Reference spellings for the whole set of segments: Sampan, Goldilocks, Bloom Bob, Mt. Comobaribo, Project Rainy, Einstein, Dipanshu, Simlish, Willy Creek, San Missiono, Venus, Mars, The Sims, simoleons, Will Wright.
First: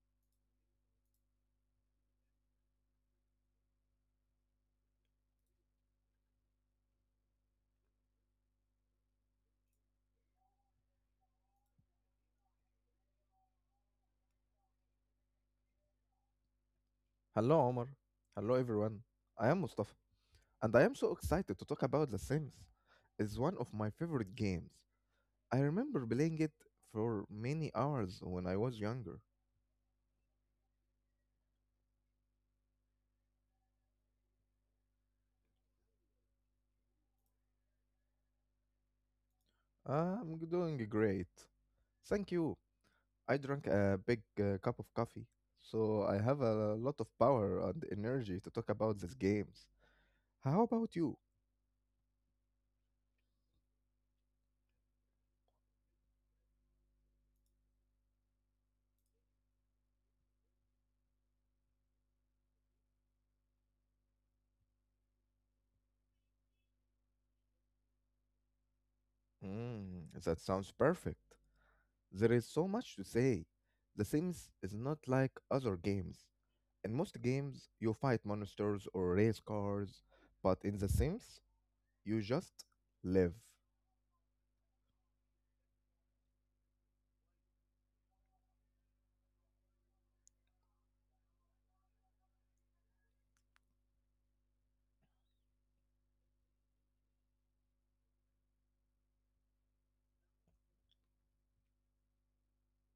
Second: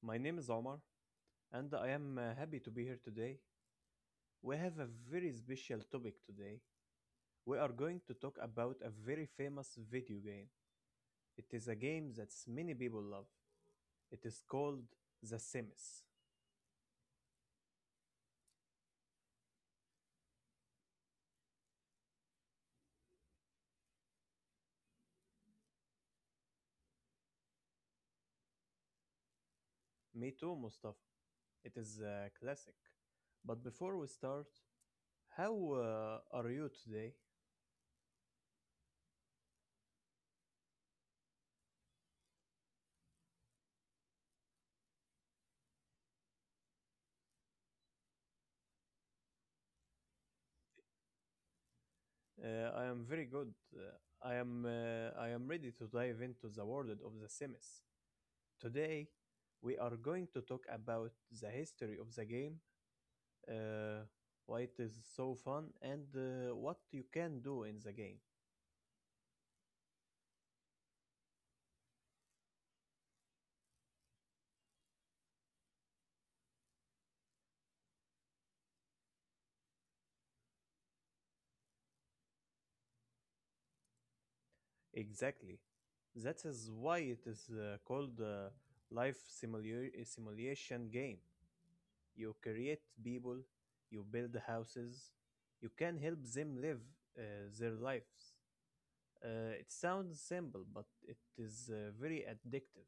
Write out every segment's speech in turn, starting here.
My name is Omar, and I am happy to be here today. We have a very special topic today. We are going to talk about a very famous video game. It is a game that many people love. It is called The Sims. Hello, Omar. Hello, everyone. I am Mustafa, and I am so excited to talk about The Sims. It's one of my favorite games. I remember playing it for many hours when I was younger. Me too, Mustafa. It is a classic. But before we start, how are you today? I'm doing great. Thank you. I drank a big cup of coffee, so I have a lot of power and energy to talk about these games. How about you? I am very good. I am ready to dive into the world of The Sims. Today, we are going to talk about the history of the game, uh, why it is so fun, and what you can do in the game. Mm, that sounds perfect. There is so much to say. The Sims is not like other games. In most games, you fight monsters or race cars, but in The Sims, you just live. Exactly. That is why it is called a simulation game. You create people, you build houses, you can help them live uh, their lives. It sounds simple, but it is very addictive.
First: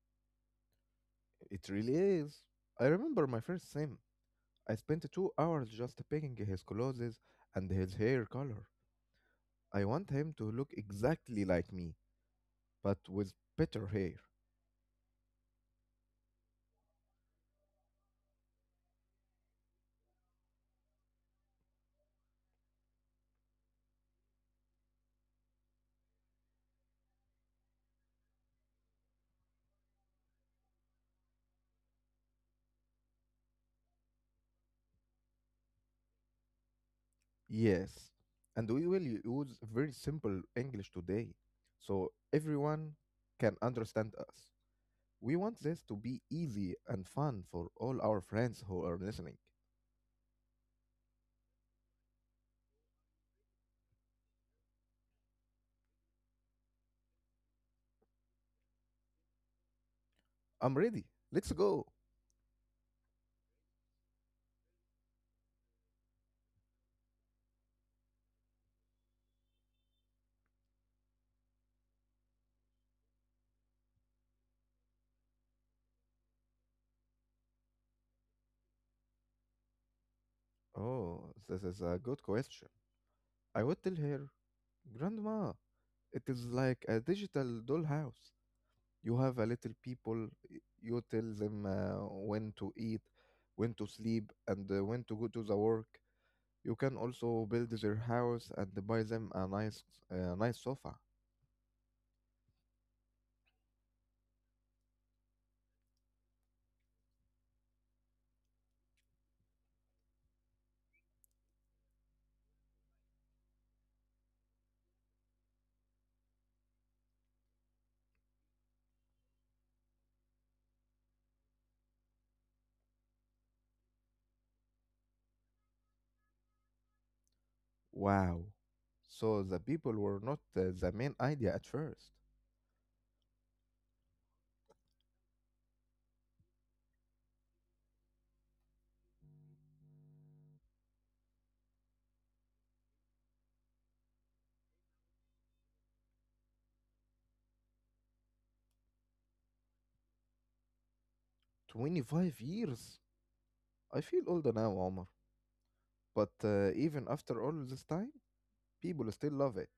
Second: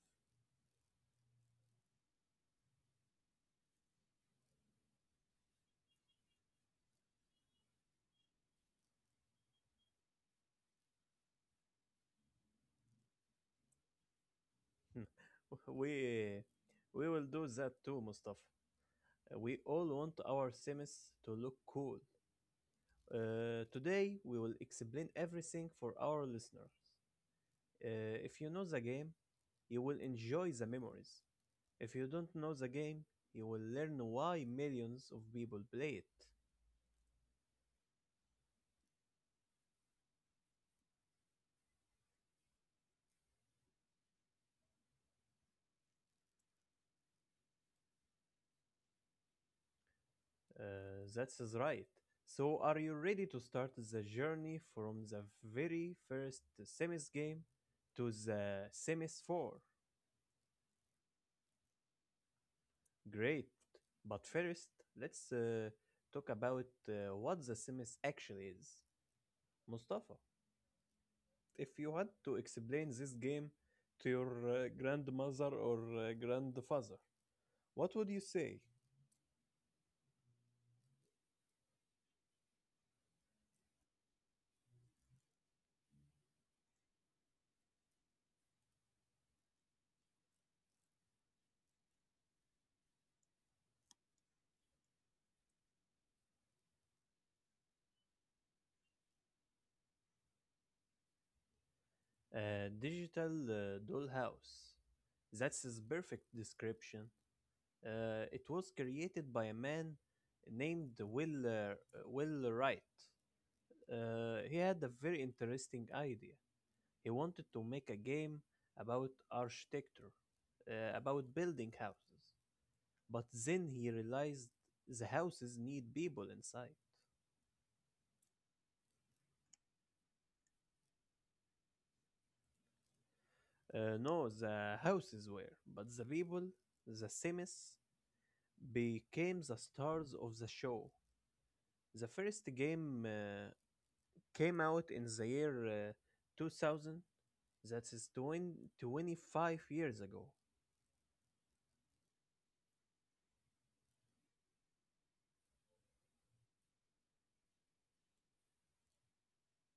It really is. I remember my first Sim. I spent 2 hours just picking his clothes and his hair color. I want him to look exactly like me, but with better hair. we we will do that too, Mustafa. We all want our semis to look cool. Today we will explain everything for our listeners. If you know the game, you will enjoy the memories. If you don't know the game, you will learn why millions of people play it. Yes. And we will use very simple English today, so everyone can understand us. We want this to be easy and fun for all our friends who are listening. That's is right. So, are you ready to start the journey from the very first semis game to the semis 4? I'm ready. Let's go. Great. But first, let's talk about what the Sims actually is. Mustafa, if you had to explain this game to your grandmother or grandfather, what would you say? Oh, this is a good question. I would tell her, Grandma, it is like a digital dollhouse. You have a little people, you tell them when to eat, when to sleep, and when to go to the work. You can also build their house and buy them a nice sofa. A digital dollhouse. That's his perfect description. It was created by a man named Will Wright. He had a very interesting idea. He wanted to make a game about architecture, about building houses. But then he realized the houses need people inside. Wow. So the people were not the main idea at first. No, the houses were, but the people, the Sims, became the stars of the show. The first game came out in the year 2000, that is 20, 25 years ago. 25 years. I feel older now, Omar. But even after all this time, people still love it.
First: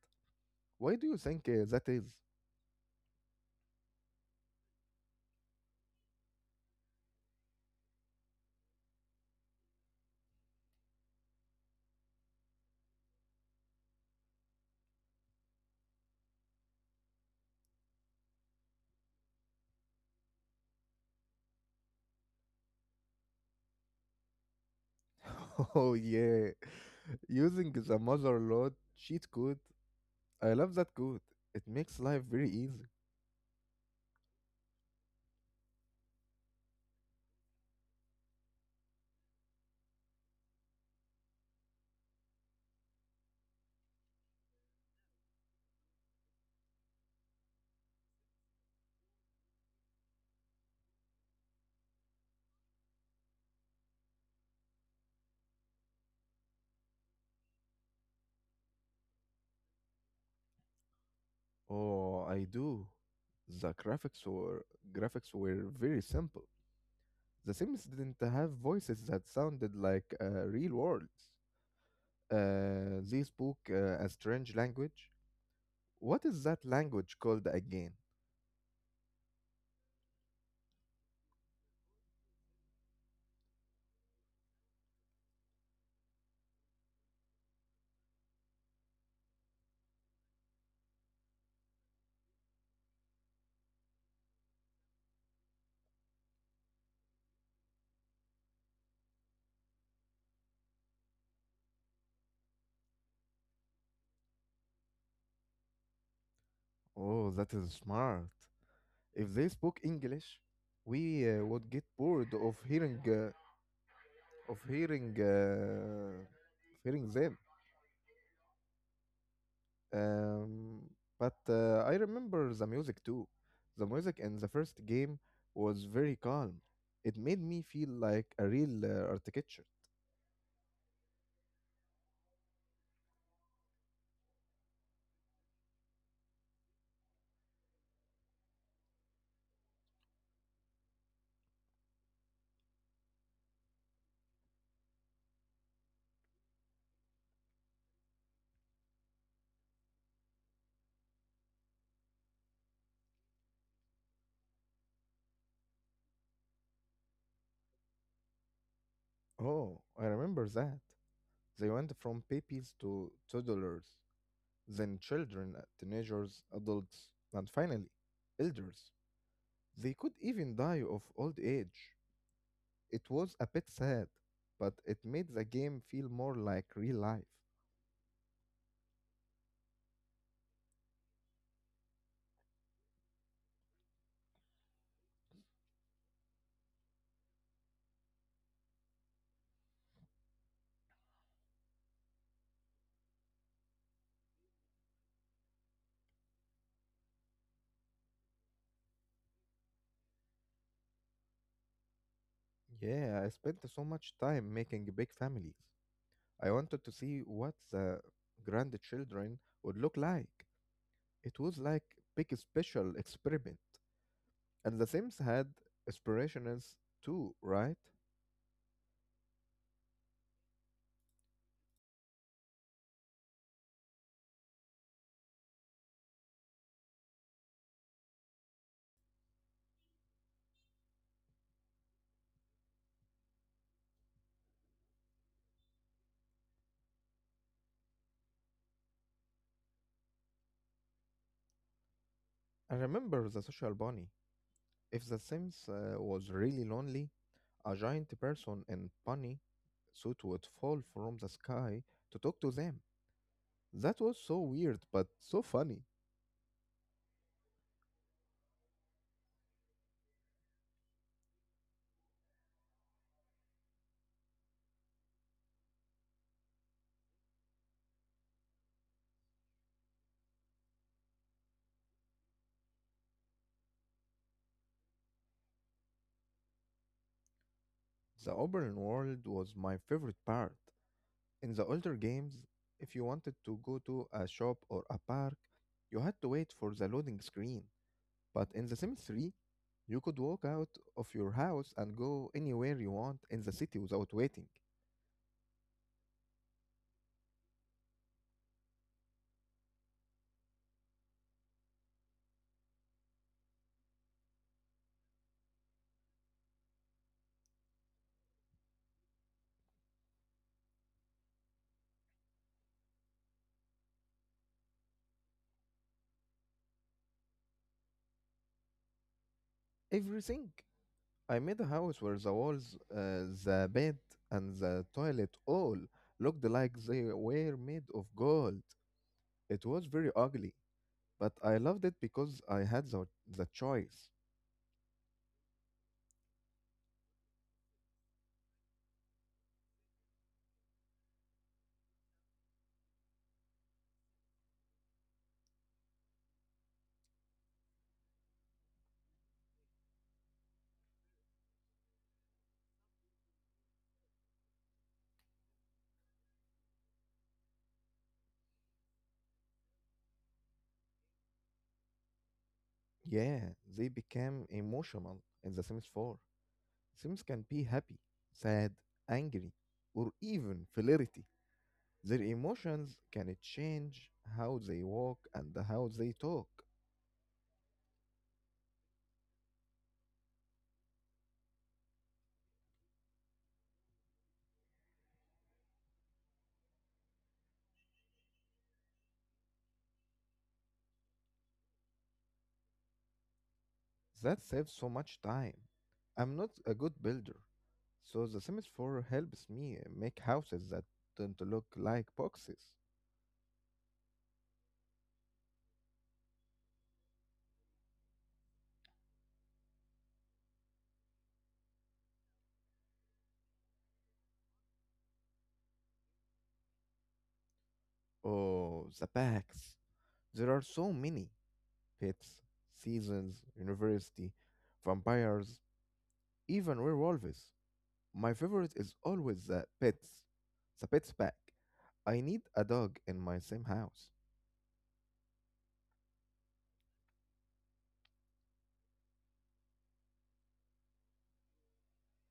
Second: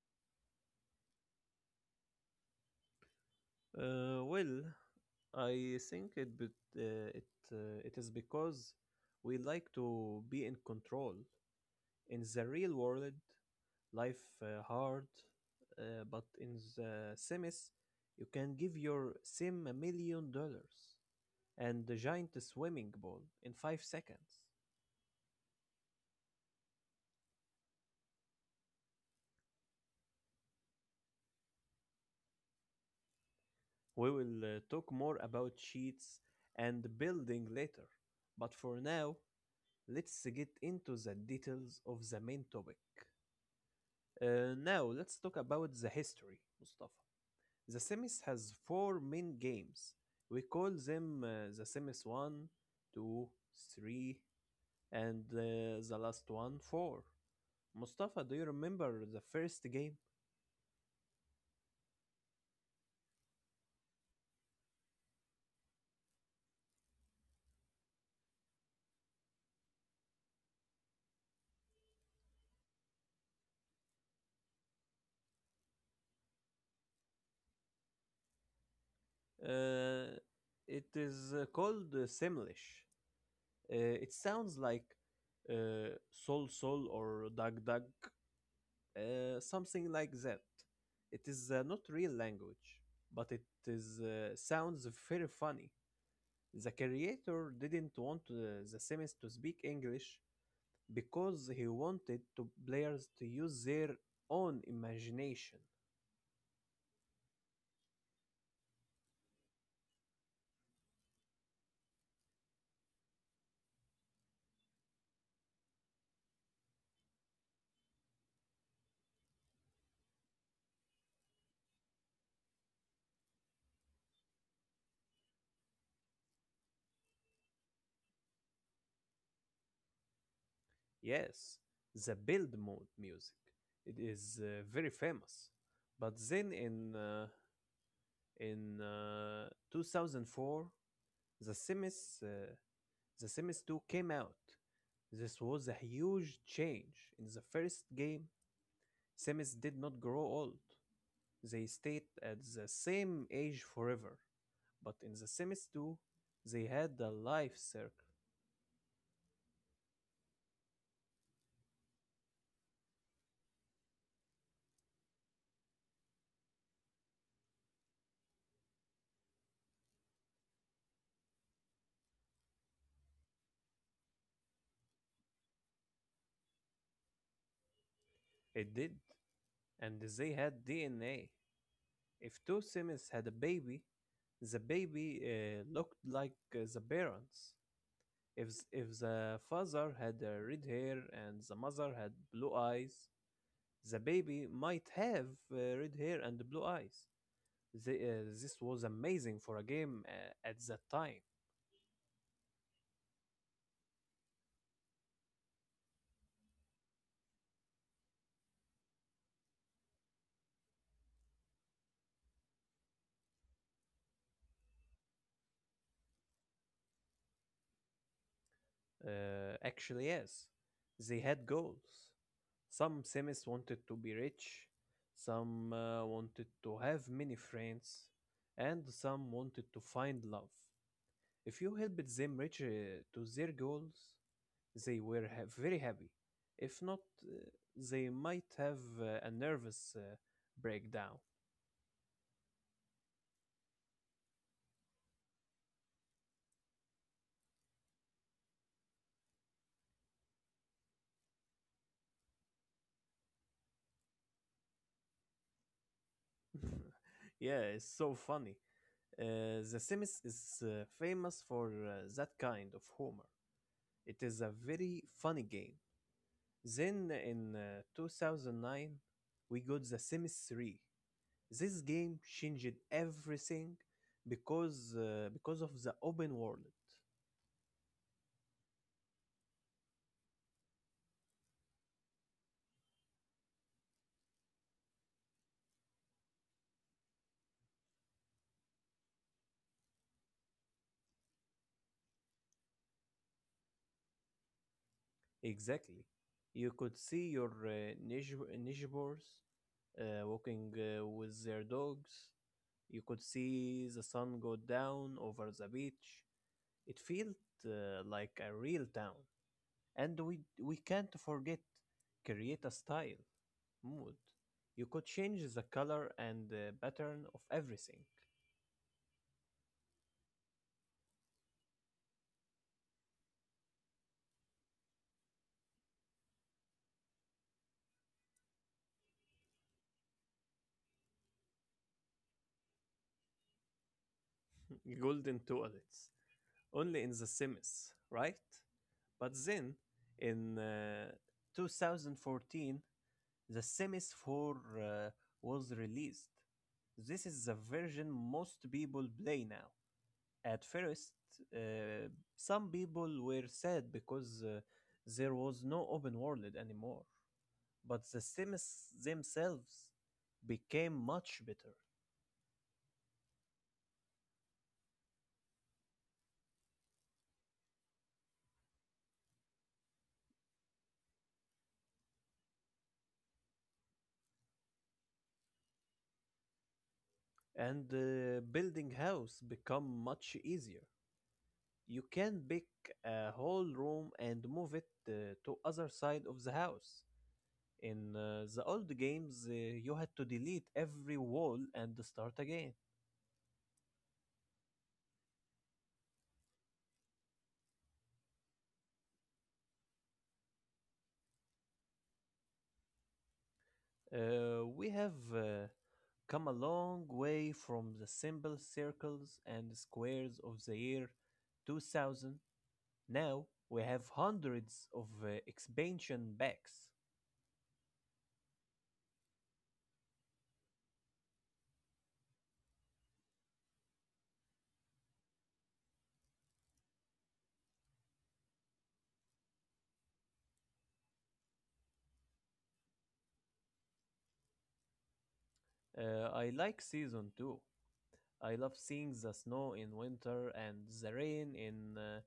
Why do you think that is? Well, I think it be, it it is because we like to be in control. In the real world, life hard, but in the Sims, you can give your Sim $1 million and a giant swimming pool in 5 seconds. Oh yeah, using the mother lode cheat code. I love that code. It makes life very easy. We will talk more about sheets and building later, but for now, let's get into the details of the main topic. Now let's talk about the history, Mustafa. The Sims has four main games. We call them the Sims one, 2, 3, and the last one 4. Mustafa, do you remember the first game? Oh, I do. The graphics were very simple. The Sims didn't have voices that sounded like real worlds. They spoke a strange language. What is that language called again? Uh, it is called Simlish. It sounds like Sol Sol or Dag Dag something like that. It is not real language, but it is sounds very funny. The creator didn't want the Sims to speak English because he wanted to players to use their own imagination. Oh, that is smart. If they spoke English, we would get bored of hearing them. Um, but I remember the music too. The music in the first game was very calm. It made me feel like a real architecture. Yes, the build mode music. It is very famous. But then in 2004, the Sims uh, the Sims 2 came out. This was a huge change. In the first game, Samus did not grow old. They stayed at the same age forever. But in the Samus 2, they had a life circle. Oh, I remember that. They went from babies to toddlers, then children, teenagers, adults, and finally, elders. They could even die of old age. It was a bit sad, but it made the game feel more like real life. It did. And they had DNA. If two Samus had a baby, the baby looked like the parents. If the father had red hair and the mother had blue eyes, the baby might have red hair and blue eyes. This was amazing for a game at that time. Yeah, I spent so much time making big families. I wanted to see what the grandchildren would look like. It was like big special experiment. And the Sims had aspirations too, right? Actually, yes, they had goals. Some Sims wanted to be rich, some wanted to have many friends, and some wanted to find love. If you helped them reach to their goals, they were very happy. If not, they might have a nervous breakdown. I remember the social bunny. If the Sims was really lonely, a giant person in bunny suit would fall from the sky to talk to them. That was so weird but so funny. yeah, it's so funny. The Sims is famous for that kind of humor. It is a very funny game. Then in 2009, we got The Sims 3. This game changed everything because of the open world. The open world was my favorite part. In the older games, if you wanted to go to a shop or a park, you had to wait for the loading screen. But in The Sims 3, you could walk out of your house and go anywhere you want in the city without waiting. Exactly. You could see your neighbors walking with their dogs. You could see the sun go down over the beach. It felt like a real town. And we can't forget create a style, mood. You could change the color and the pattern of everything. Everything. I made a house where the walls, the bed, and the toilet all looked like they were made of gold. It was very ugly, but I loved it because I had the choice. Golden toilets only in the Sims, right? But then in 2014, the Sims 4 uh, was released. This is the version most people play now. At first, uh, some people were sad because there was no open world anymore. But the Sims themselves became much better, Yeah, they became emotional in The Sims 4. Sims can be happy, sad, angry, or even flirty. Their emotions can change how they walk and how they talk. and building house become much easier. You can pick a whole room and move it to other side of the house. In the old games, you had to delete every wall and start again. That saves so much time. I'm not a good builder, so the Sims 4 helps me make houses that don't look like boxes. We have come a long way from the simple circles and squares of the year 2000. Now we have hundreds of expansion packs. Oh, the packs. There are so many pets, seasons, university, vampires, even werewolves. My favorite is always the pets pack. I need a dog in my same house. I like season 2. I love seeing the snow in winter and the rain in uh,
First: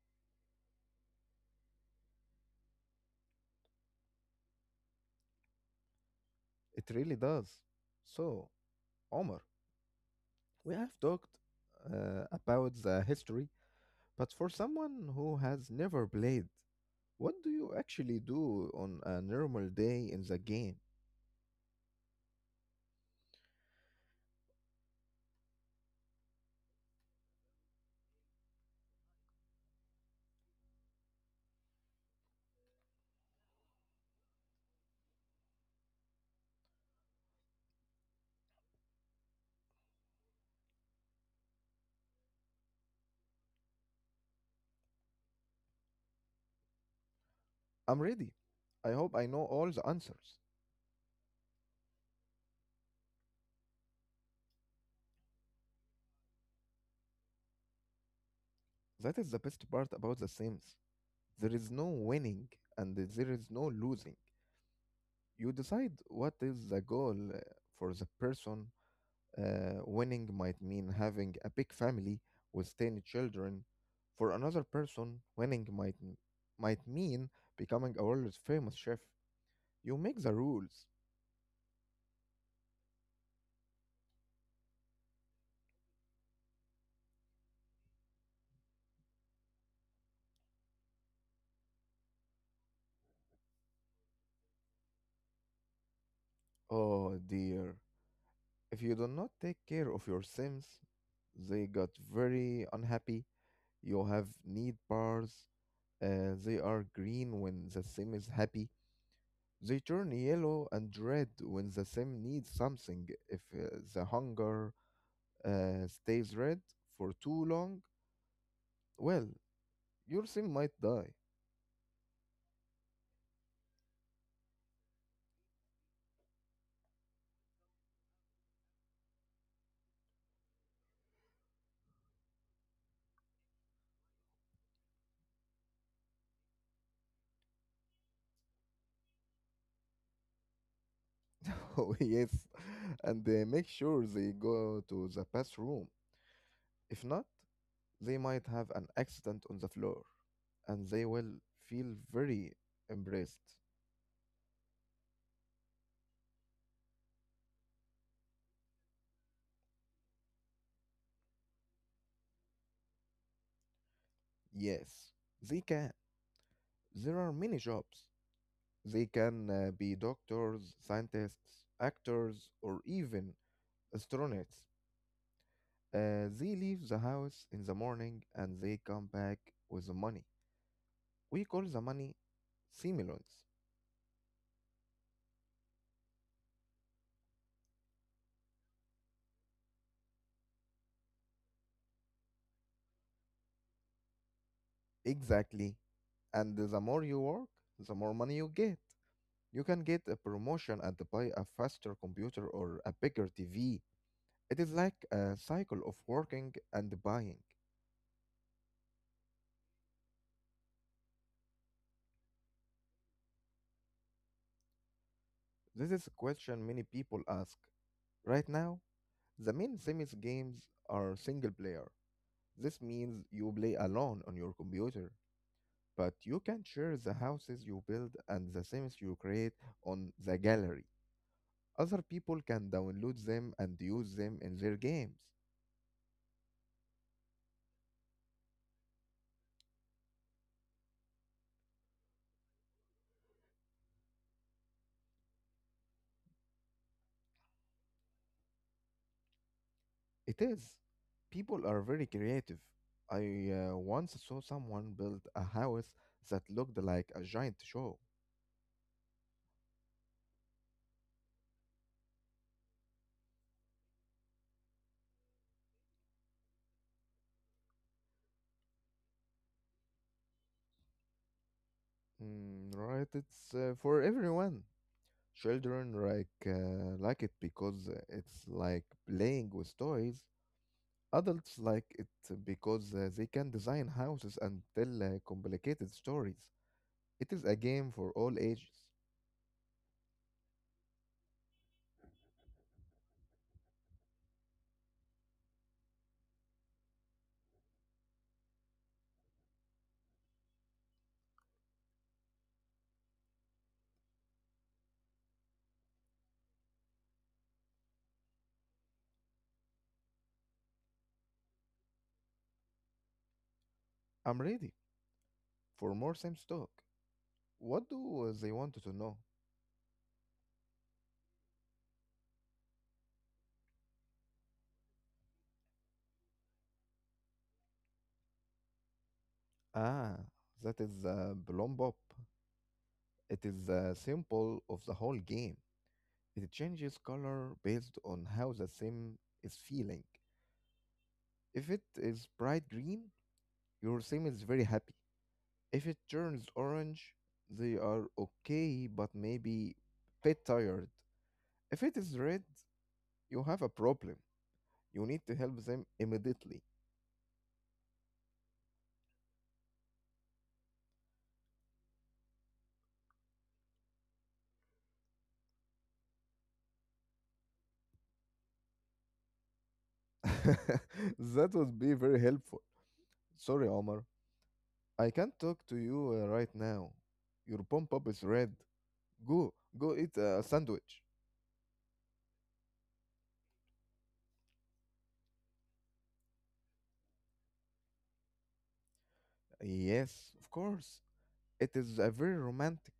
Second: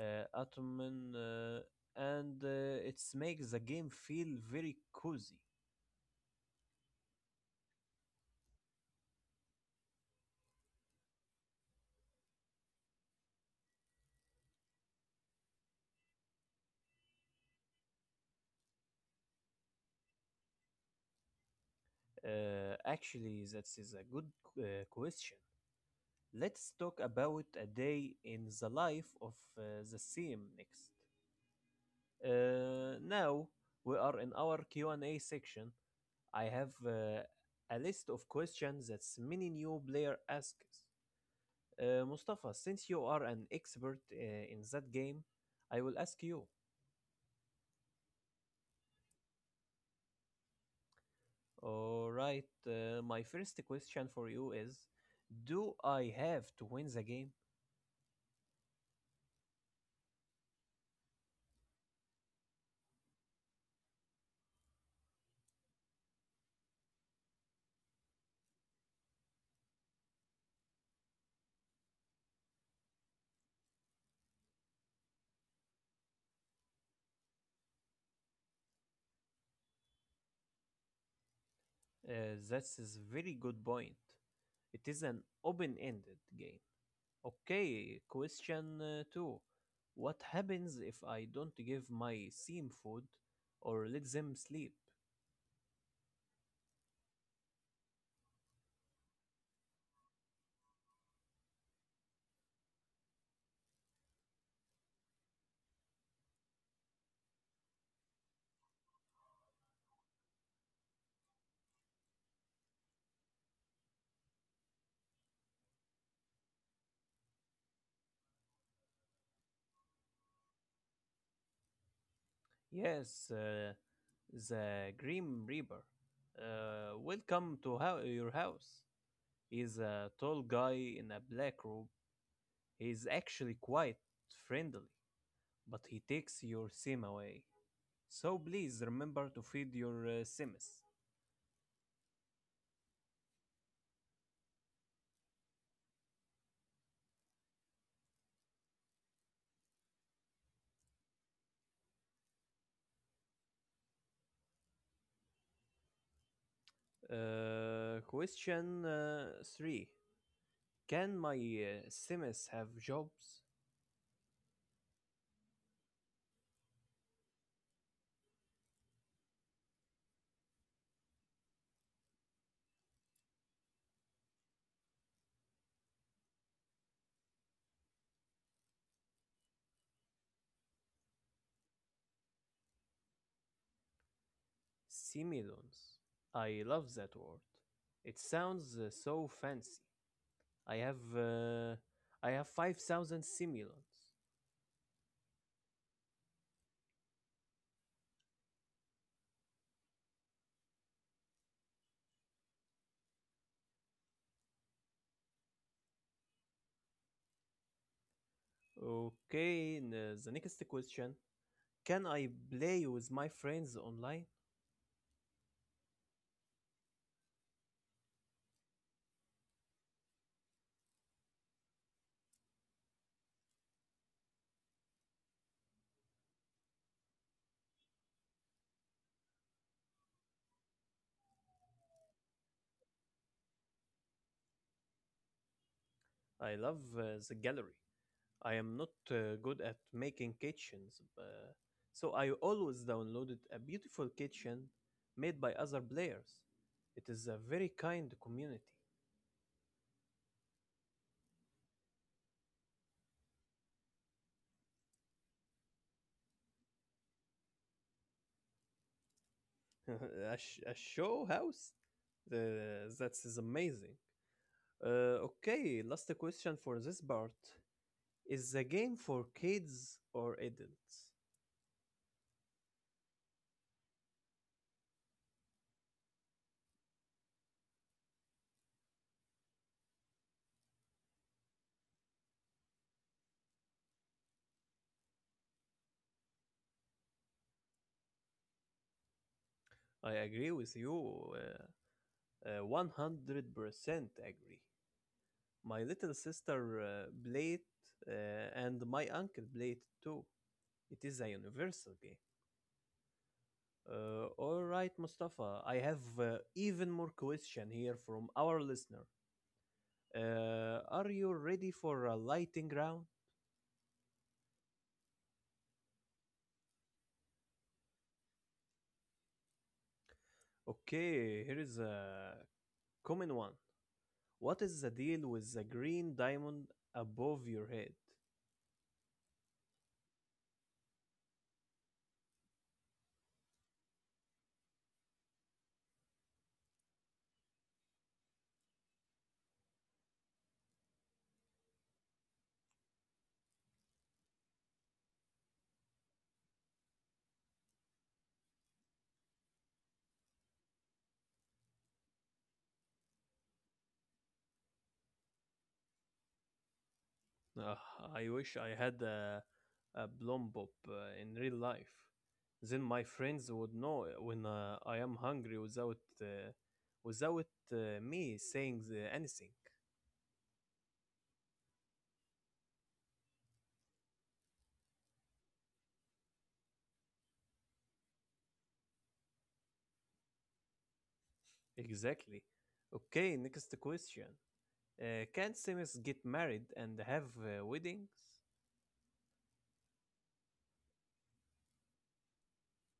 uh, autumn, and it makes the game feel very cozy. It really does. So, Omar, we have talked about the history, but for someone who has never played, what do you actually do on a normal day in the game? Actually, that is a good question. Let's talk about a day in the life of the CM next. Now we are in our Q&A section. I have a list of questions that many new player asks. Mustafa, since you are an expert in that game, I will ask you. I'm ready. I hope I know all the answers. All right, my first question for you is, do I have to win the game? That is the best part about the Sims. There is no winning and there is no losing. You decide what is the goal for the person. Winning might mean having a big family with 10 children. For another person, might mean becoming a world famous chef. You make the rules. That's a very good point. It is an open-ended game. Okay, question two. What happens if I don't give my team food or let them sleep? Oh dear. If you do not take care of your Sims, they got very unhappy. You have need bars. They are green when the Sim is happy. They turn yellow and red when the sim needs something. If the hunger stays red for too long, well, your sim might die. Yes, The Grim Reaper. Welcome to your house. He's a tall guy in a black robe. He's actually quite friendly, but he takes your sim away. So please remember to feed your sims. Oh, yes. And make sure they go to the bathroom. If not, they might have an accident on the floor and they will feel very embarrassed. Question 3. Can my sims have jobs? Yes, they can. There are many jobs. They can be doctors, scientists, actors, or even astronauts. They leave the house in the morning and they come back with the money. We call the money simoleons. Similons. I love that word. It sounds so fancy. I have uh, I have 5,000 similons. Exactly. And the more you work, the more money you get. You can get a promotion and buy a faster computer or a bigger TV. It is like a cycle of working and buying. Okay, the next question. Can I play with my friends online? This is a question many people ask. Right now, the main Sims games are single player. This means you play alone on your computer. But you can share the houses you build and the themes you create on the gallery. Other people can download them and use them in their games. I love the gallery. I am not good at making kitchens, so I always downloaded a beautiful kitchen made by other players. It is a very kind community. It is. People are very creative. I once saw someone build a house that looked like a giant show. A show house? That is amazing. Okay, last question for this part. Is the game for kids or adults? Mm, right, it's for everyone. Children like it because it's like playing with toys. Adults like it because they can design houses and tell complicated stories. It is a game for all ages. I agree with you. 100% agree. My little sister played uh, and my uncle played too. It is a universal game. All right, Mustafa, I have even more question here from our listener. Are you ready for a lighting round? I'm ready for more Sims talk. What do they want to know? Okay, here is a common one. What is the deal with the green diamond above your head? Ah, that is Bloom Bob. It is the symbol of the whole game. It changes color based on how the Sim is feeling. If it is bright green, your sim is very happy. If it turns orange, they are okay but maybe bit tired. If it is red, you have a problem. You need to help them immediately. Ugh, I wish I had a bloom in real life. Then my friends would know when I am hungry without me saying anything. That would be very helpful. Sorry, Omar. I can't talk to you right now. Your pump up is red. Go, go eat a sandwich. Exactly. Okay, next question. Can Sims get married and have weddings? Yes, of course. It is a very romantic.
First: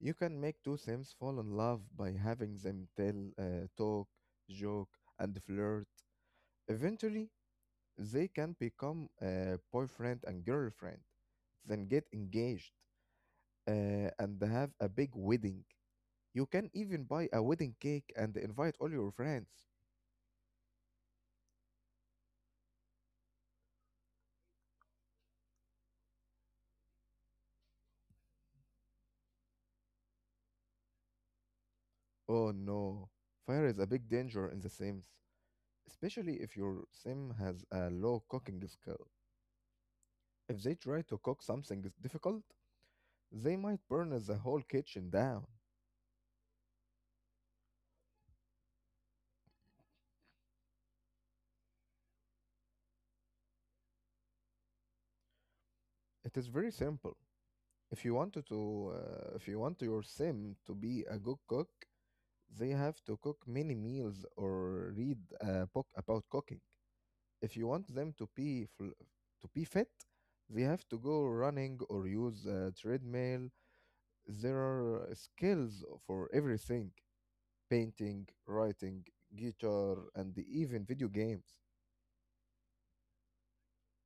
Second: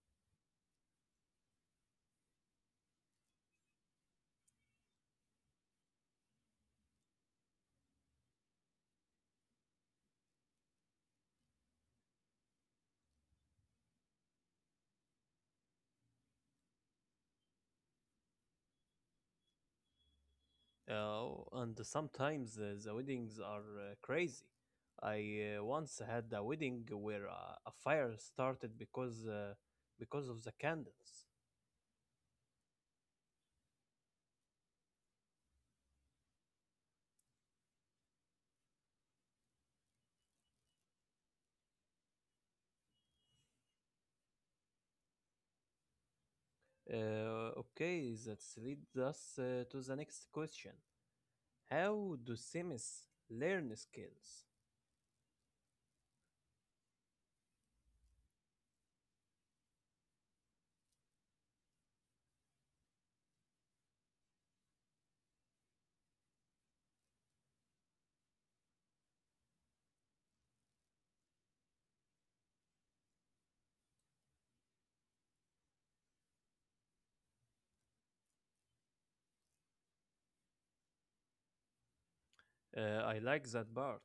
You can make two Sims fall in love by having them talk, joke, and flirt. Eventually, they can become a boyfriend and girlfriend, then get engaged and have a big wedding. You can even buy a wedding cake and invite all your friends. Oh, and sometimes the weddings are crazy. I once had a wedding where a fire started because of the candles. Oh no, fire is a big danger in The Sims, especially if your sim has a low cooking skill. If they try to cook something difficult, they might burn the whole kitchen down. Okay, that leads us to the next question. How do Sims learn skills? It is very simple. If you want to, If you want your sim to be a good cook, they have to cook many meals or read a book about cooking. If you want them to be fit, they have to go running or use a treadmill. There are skills for everything: painting, writing, guitar, and even video games. I like that part.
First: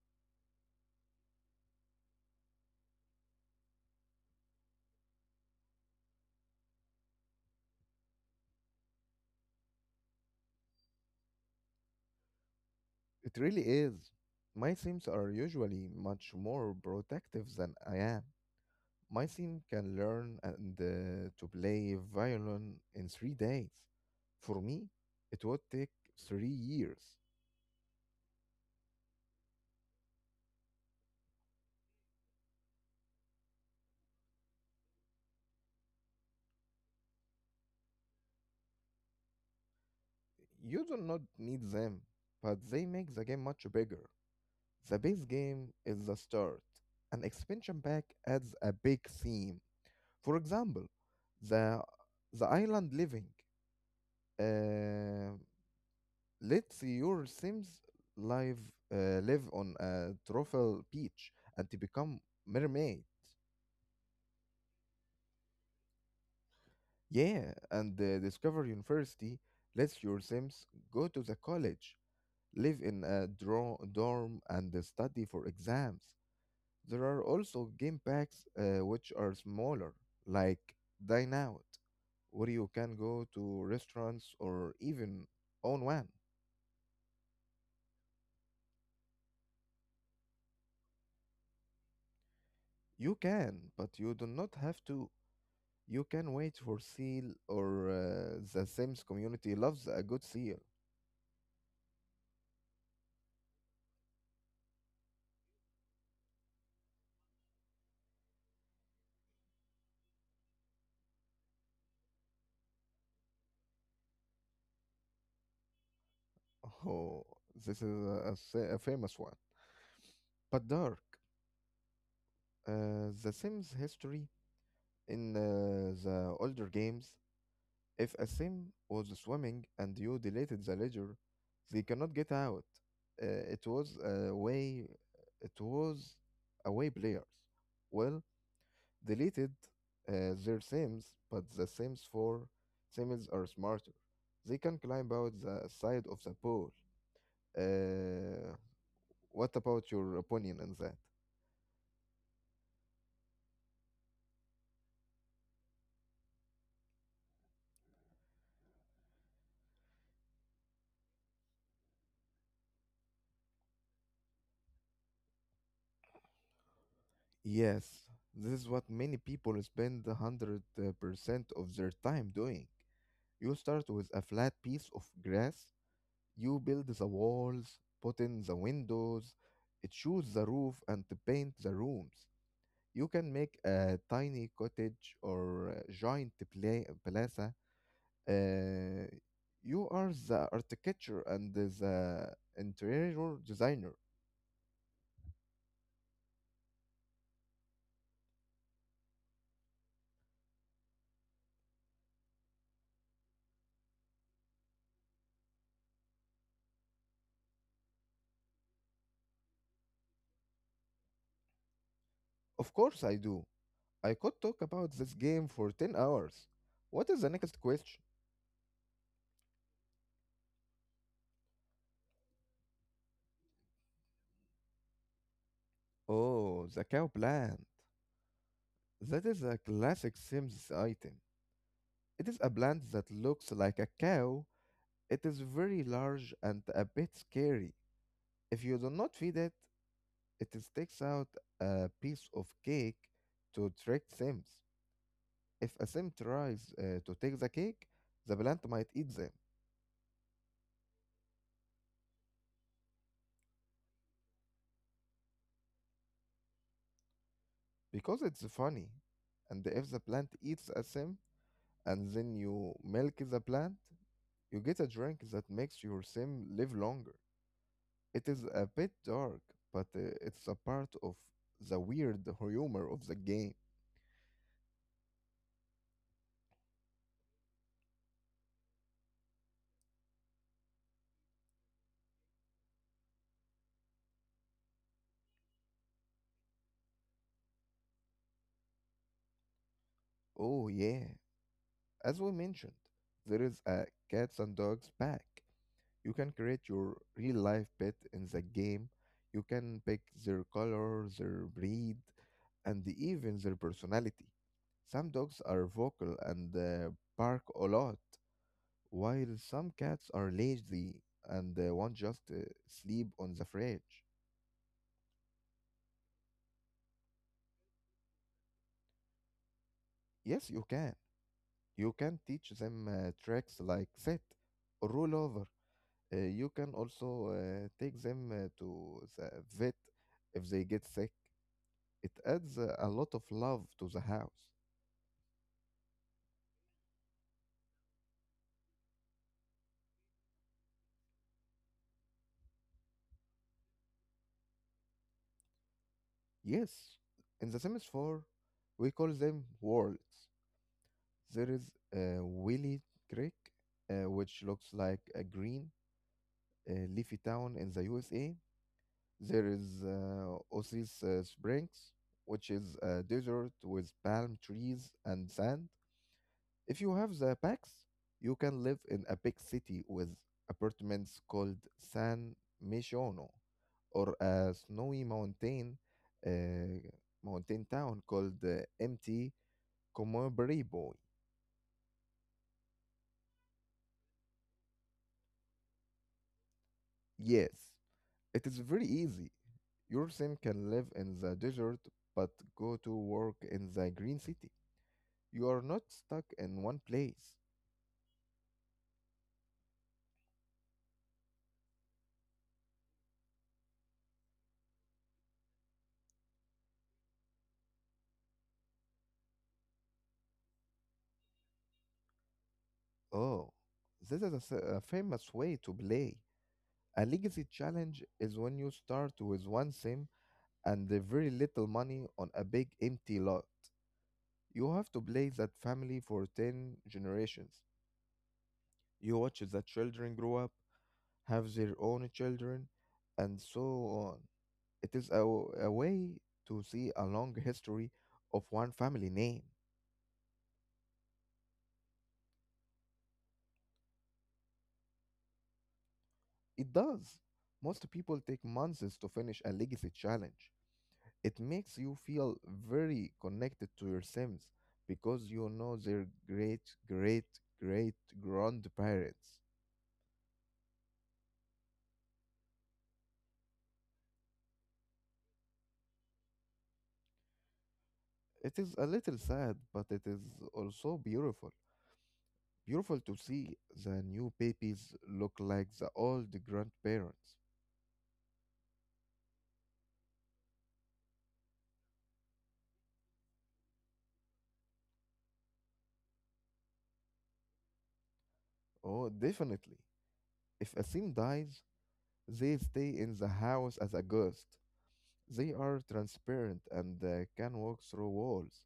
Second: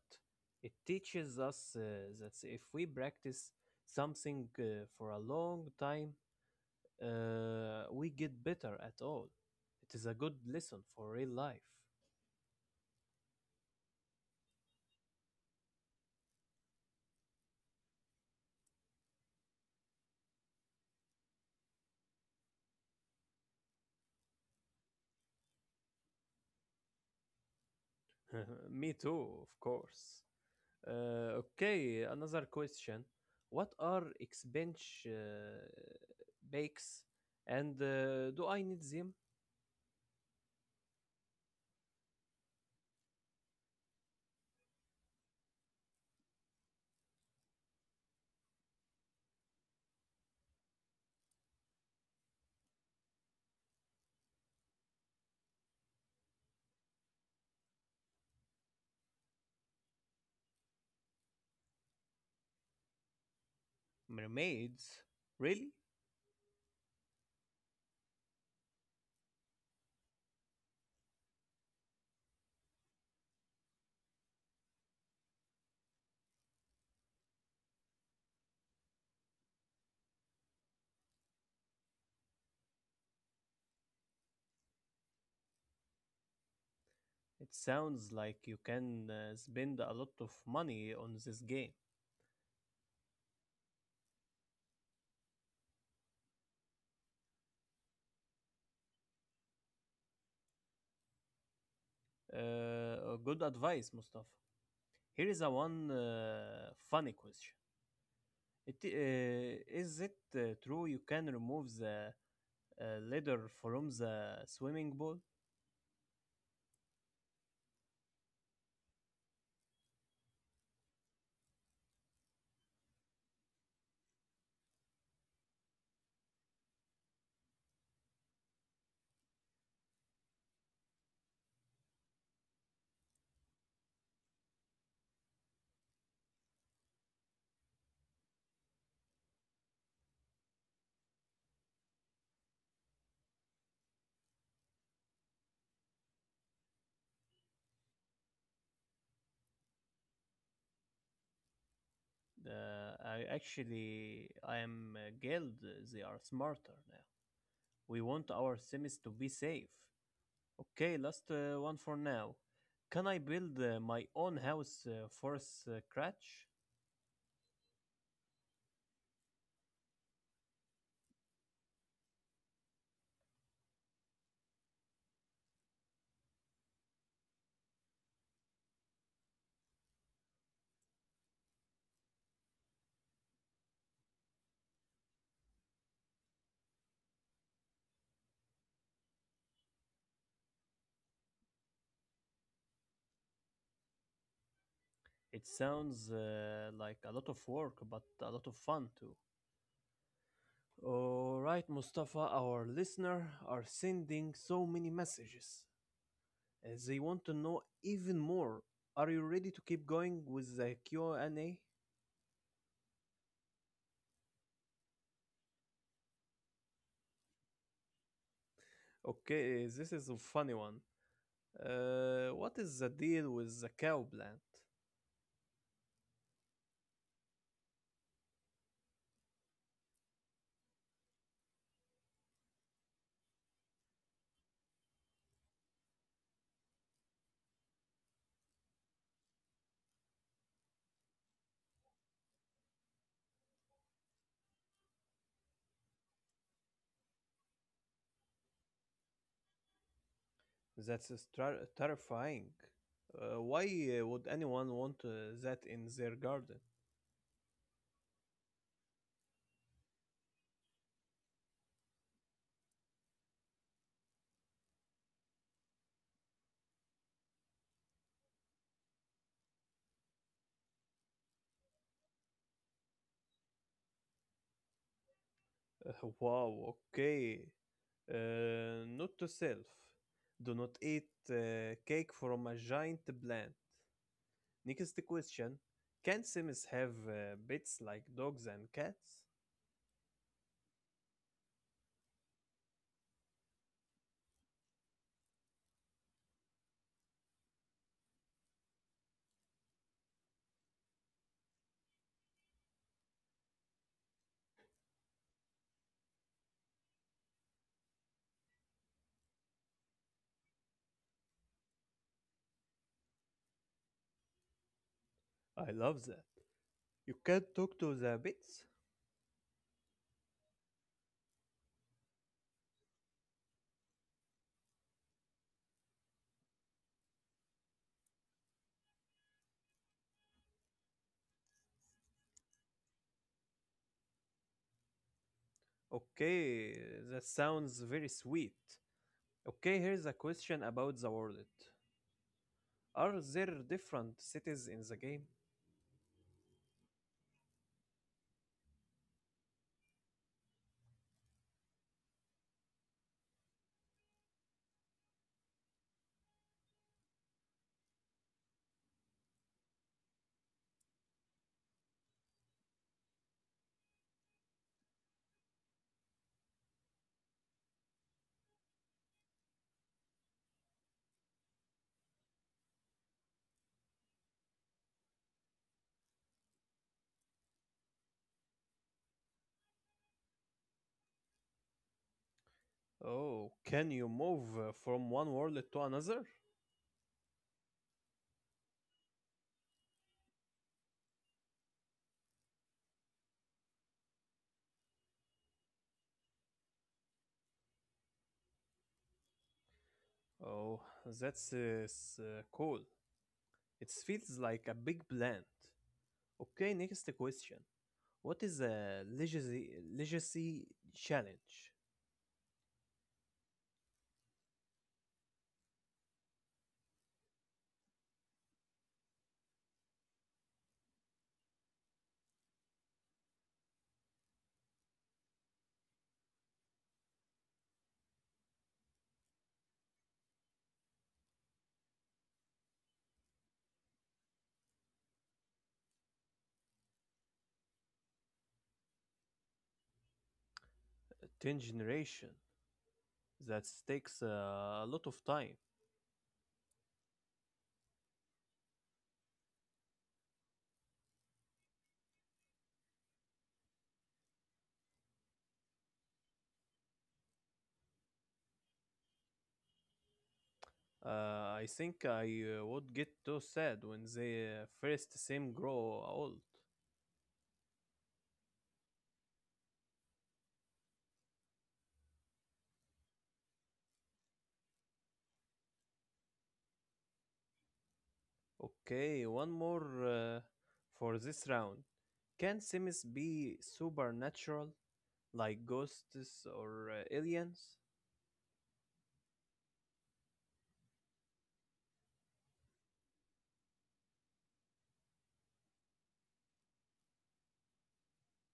It teaches us that if we practice something for a long time, we get better at all. It is a good lesson for real life. It really is. My themes are usually much more protective than I am. My theme can learn and to play violin in 3 days. For me, it would take 3 years. Me too, of course. Okay, another question. What are exbench bakes and do I need them? You do not need them, but they make the game much bigger. The base game is the start. An expansion pack adds a big theme. For example, the the island living. Uh, us your Sims live live on a tropical beach and to become mermaid. Mermaids? Really? Yeah, and Discover University lets your Sims go to the college, live in a dro- dorm, and study for exams. There are also game packs which are smaller, like Dine Out, where you can go to restaurants or even own one. It sounds like you can spend a lot of money on this game. You can, but you do not have to. You can wait for seal or the Sims community loves a good seal. Good advice, Mustafa. Here is a one funny question. Is it true you can remove the leather from the swimming pool? Oh, this is a famous one. But dark, the Sims history in the older games. If a sim was swimming and you deleted the ledger, they cannot get out. Uh, it was a way. It was away players. Well, deleted their sims, but the sims for sims are smarter. They can climb out the side of the pool. Uh, what about your opinion on that? I actually, I am guild. They are smarter now. We want our sims to be safe. Okay, last one for now. Can I build my own house for scratch? Yes, this is what many people spend 100% of their time doing. You start with a flat piece of grass, you build the walls, put in the windows, choose the roof, and paint the rooms. You can make a tiny cottage or a giant plaza. Uh, you are the architecture and the interior designer. It sounds like a lot of work, but a lot of fun too. All right, Mustafa, our listener are sending so many messages. They want to know even more. Are you ready to keep going with the Q&A? Of course, I do. I could talk about this game for 10 hours. What is the next question? Okay, this is a funny one. What is the deal with the cow plant? Oh, the cow plant. That is a classic Sims item. It is a plant that looks like a cow. It is very large and a bit scary. If you do not feed it, it sticks out a piece of cake to trick Sims. If a Sim tries to take the cake, the plant might eat them That's terrifying. Why would anyone want that in their garden? because it's funny. And if the plant eats a Sim and then you milk the plant, you get a drink that makes your Sim live longer. It is a bit dark, but it's a part of the weird humor of the game. Wow, okay. Note to self. Do not eat cake from a giant plant. Next question. Can Sims have pets like dogs and cats? Oh, yeah. As we mentioned, there is a cats and dogs pack. You can create your real life pet in the game. You can pick their color, their breed, and even their personality. Some dogs are vocal and bark a lot, while some cats are lazy and want just sleep on the fridge. I love that. You can talk to the pets. Yes, you can. You can teach them tricks like sit, roll over. You can also take them to the vet if they get sick. It adds a lot of love to the house. Okay, that sounds very sweet. Okay, here's a question about the world. Are there different cities in the game? Yes, in the Sims 4, we call them worlds. There is Willy Creek, which looks like a green leafy town in the USA. There is Osis Springs, which is a desert with palm trees and sand. If you have the packs, you can live in a big city with apartments called San Missiono, or a snowy mountain uh, mountain town called Mt. Comobaribo. Oh, can you move from one world to another? Yes, it is very easy. Your sim can live in the desert but go to work in the green city. You are not stuck in one place. Oh, that's cool. It feels like a big plant. Okay, next question. What is a legacy challenge? Oh, this is a famous way to play. A legacy challenge is when you start with one sim and the very little money on a big empty lot. You have to play that family for 10 generations. You watch the children grow up, have their own children, and so on. It is a way to see a long history of one family name. Ten generation that takes a lot of time. It does. Most people take months to finish a legacy challenge. It makes you feel very connected to your Sims because you know their great, great, great grandparents. I think I would get too sad when they first seem grow old. It is a little sad, but it is also beautiful. Beautiful to see the new babies look like the old grandparents. Okay, one more for this round. Can sims be supernatural, like ghosts or aliens? Oh, definitely. If a Sim dies, they stay in the house as a ghost. They are transparent and can walk through walls.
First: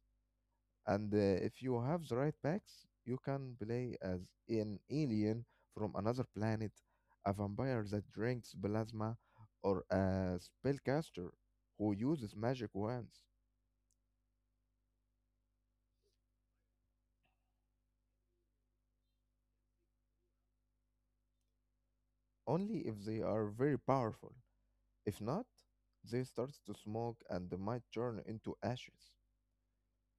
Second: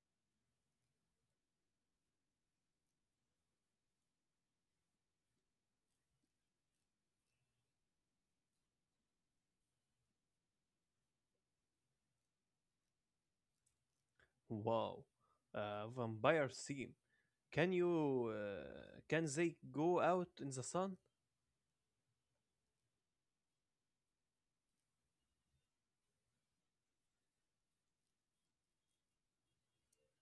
And If you have the right packs, you can play as an alien from another planet, a vampire that drinks plasma, or a spellcaster who uses magic wands, Wow, vampire sim. Can you? Can they go out in the sun? only if they are very powerful. If not, they start to smoke and might turn into ashes.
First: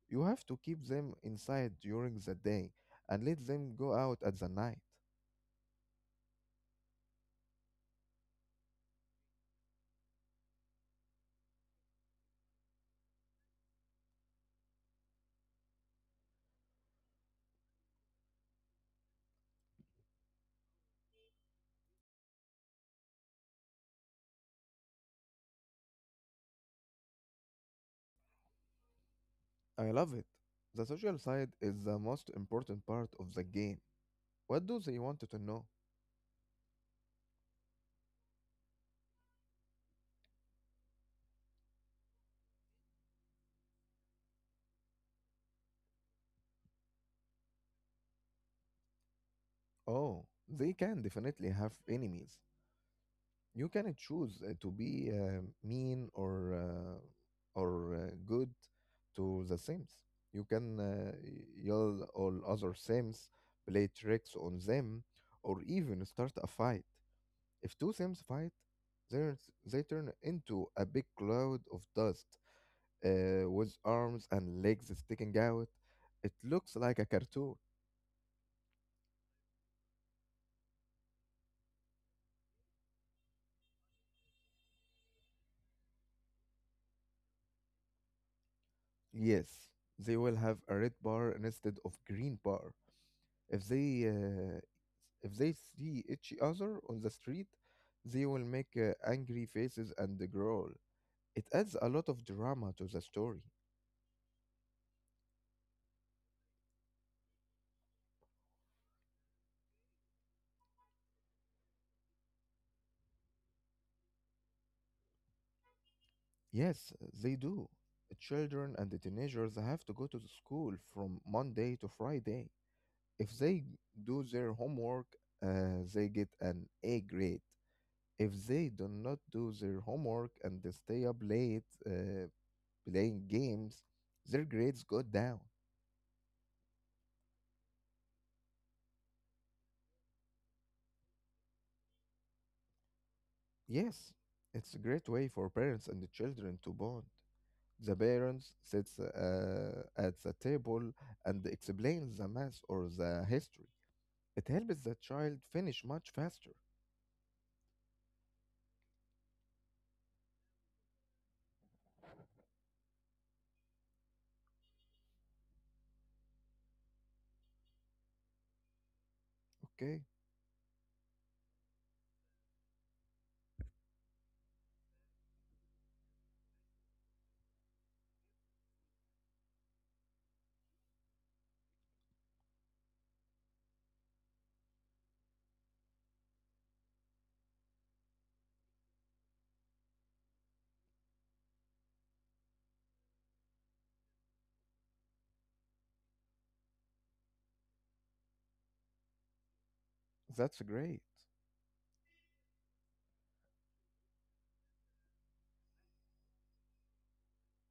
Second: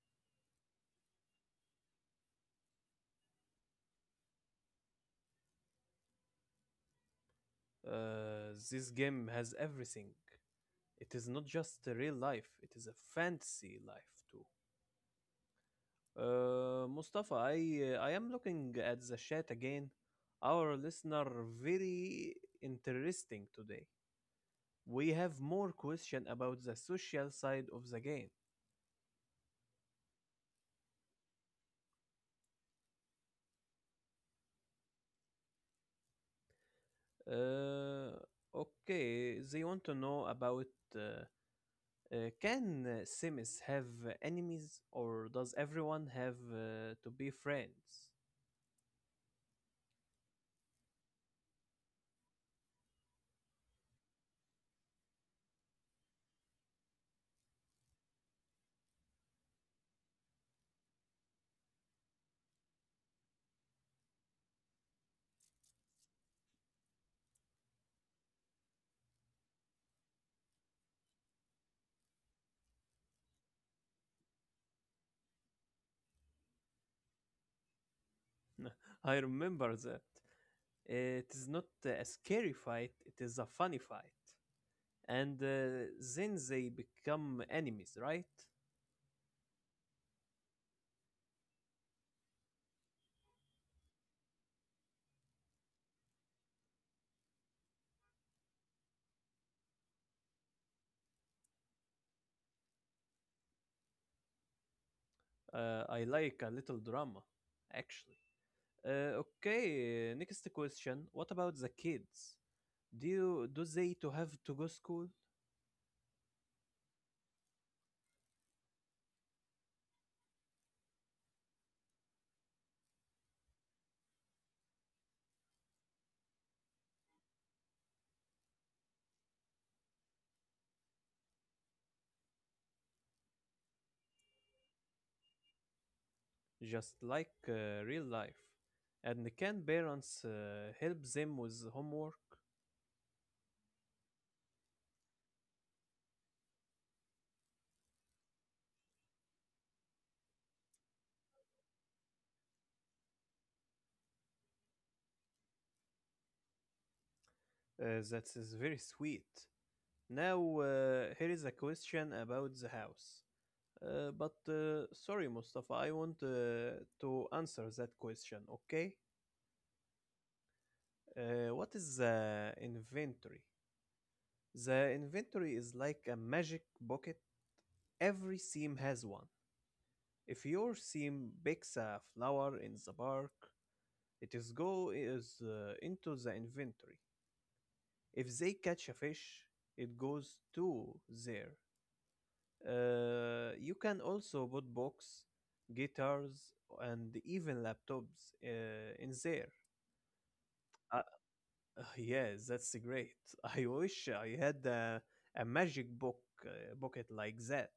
You have to keep them inside during the day and let them go out at the night. This game has everything. It is not just a real life, it is a fantasy life too. Mustafa, I am looking at the chat again. Our listener very interesting today. We have more question about the social side of the game. I love it. The social side is the most important part of the game. What do they wanted to know? Uh, okay, they want to know about uh, uh, can Sims have enemies or does everyone have to be friends? Oh, they can definitely have enemies. You can choose to be mean or good to the Sims. You can yell all other Sims, play tricks on them, or even start a fight. If two Sims fight, they turn into a big cloud of dust with arms and legs sticking out. It looks like a cartoon. I remember that. It is not a scary fight, it is a funny fight. And then they become enemies, right? Yes, they will have a red bar instead of green bar. If they uh, if they see each other on the street, they will make angry faces and growl. It adds a lot of drama to the story. I like a little drama, actually. Okay, next question. What about the kids? Do they to have to go school Yes, they do. Children and the teenagers have to go to the school from Monday to Friday. If they do their homework, they get an A grade. If they do not do their homework and they stay up late playing games, their grades go down. just like real life? And can parents help them with homework? Yes, it's a great way for parents and the children to bond. The parents sits at the table and explains the math or the history. It helps the child finish much faster. That is very sweet. Now, here is a question about the house. But sorry, Mustafa, I want to answer that question, okay? Okay, What is the inventory? The inventory is like a magic bucket. Every seam has one. If your seam picks a flower in the park, it is go is into the inventory. If they catch a fish, it goes to there. You can also put books, guitars, and even laptops in there. that's Uh, great. yes, that's great. I wish I had a magic book bucket like that.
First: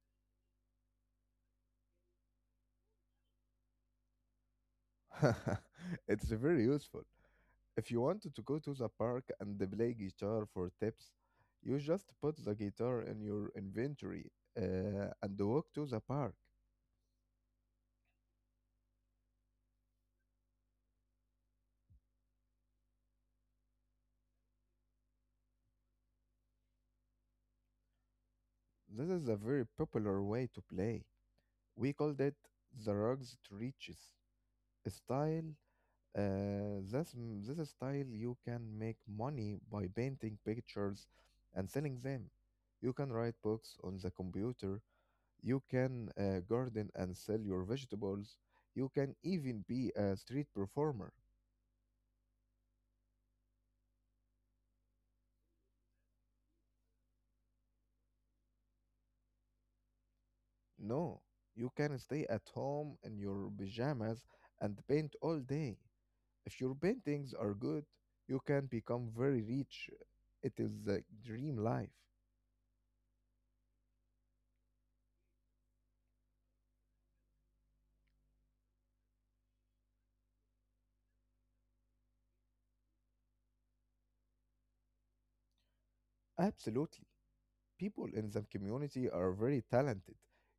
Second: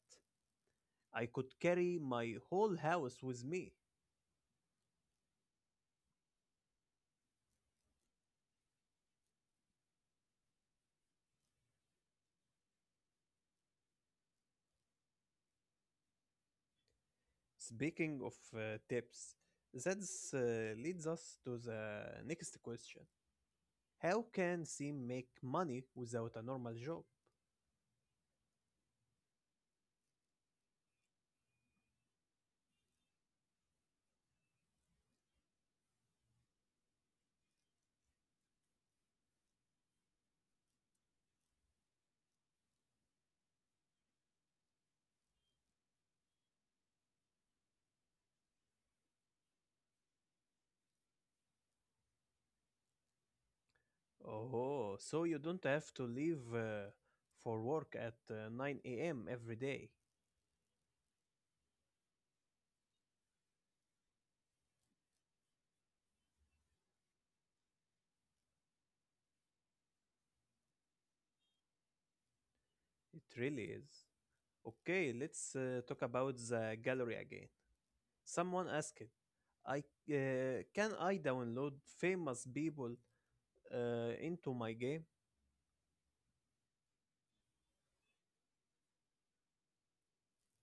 I could carry my whole house with me. It's very useful. If you wanted to go to the park and play guitar for tips, you just put the guitar in your inventory and walk to the park. Speaking of tips, that leads us to the next question. How can Sim make money without a normal job? This is a very popular way to play. We called it the rugs to riches style. This style you can make money by painting pictures and selling them. You can write books on the computer. You can garden and sell your vegetables. You can even be a street performer. Oh, so you don't have to leave for work at 9 a.m. every day. No, you can stay at home in your pajamas and paint all day. If your paintings are good, you can become very rich. It is the dream life. It really is. Okay, let's talk about the gallery again. Someone asked, "I can I download famous people into my game?" Absolutely. People in the community are very talented.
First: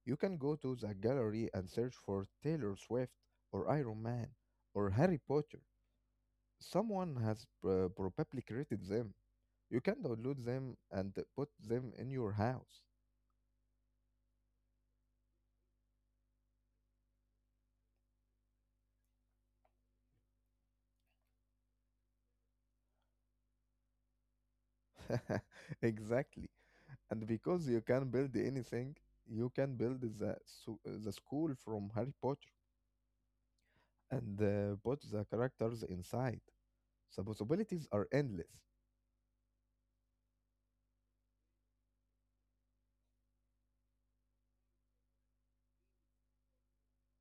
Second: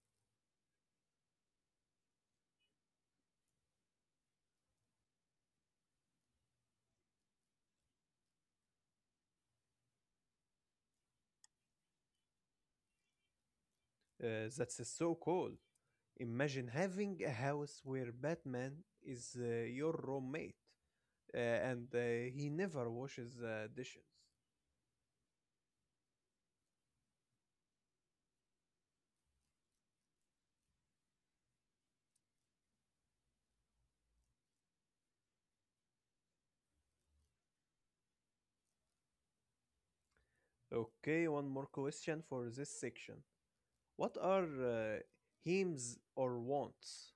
You can go to the gallery and search for Taylor Swift or Iron Man or Harry Potter. Someone has probably created them. You can download them and put them in your house. That's so cool. Imagine having a house where Batman is your roommate and he never washes dishes. Exactly. And because you can build anything, you can build the school from Harry Potter and put the characters inside. The possibilities are endless. Okay, one more question for this section. What are aims or wants?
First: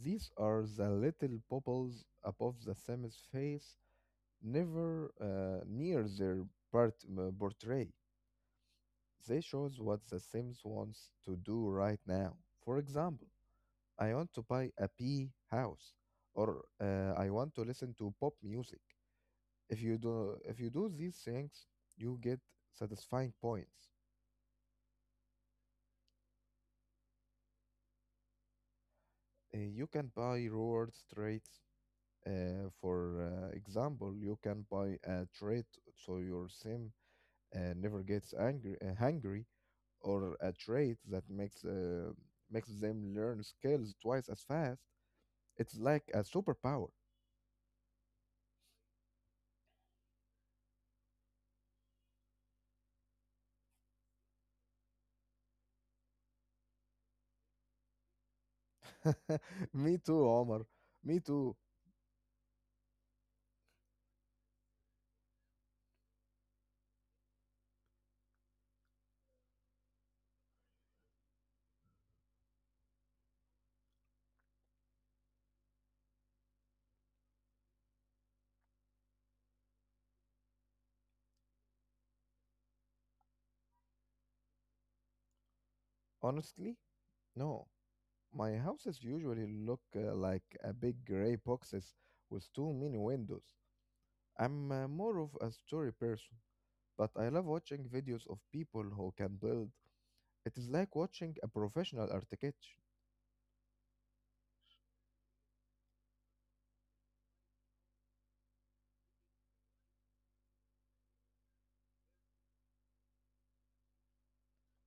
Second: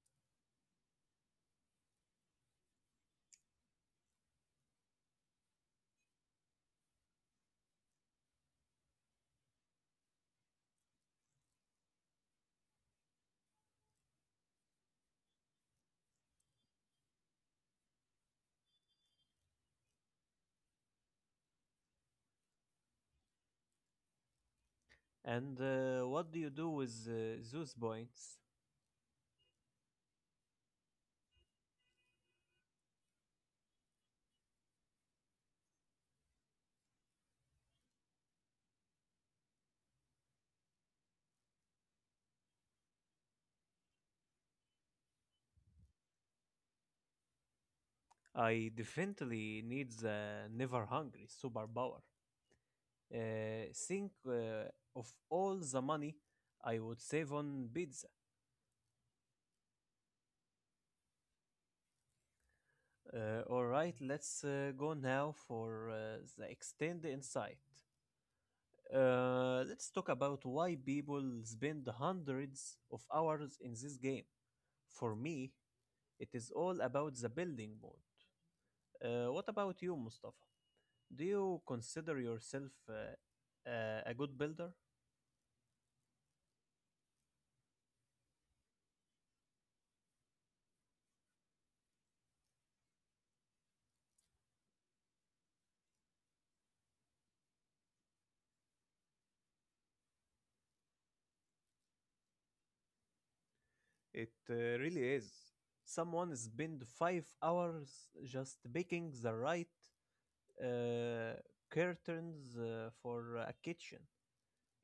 These are the little bubbles above the Sam's face, never near their portray. They shows what the Sims wants to do right now. For example, I want to buy a pea house, or I want to listen to pop music. If you do these things, you get satisfying points. And what do you do with those points? You can buy rewards traits. For example, you can buy a trait so your sim never gets angry, hungry, or a trait that makes makes them learn skills twice as fast. It's like a superpower. I definitely need the never hungry superpower. Think of all the money I would save on pizza. Me too, Omar. Me too. All right, let's go now for the extended insight. Let's talk about why people spend hundreds of hours in this game. For me, it is all about the building mode. What about you, Mustafa? Do you consider yourself a good builder? Honestly, no. My houses usually look like a big gray boxes with too many windows. I'm more of a story person, but I love watching videos of people who can build. It is like watching a professional architect, It really is. Someone spend 5 hours just picking the right uh, curtains for a kitchen.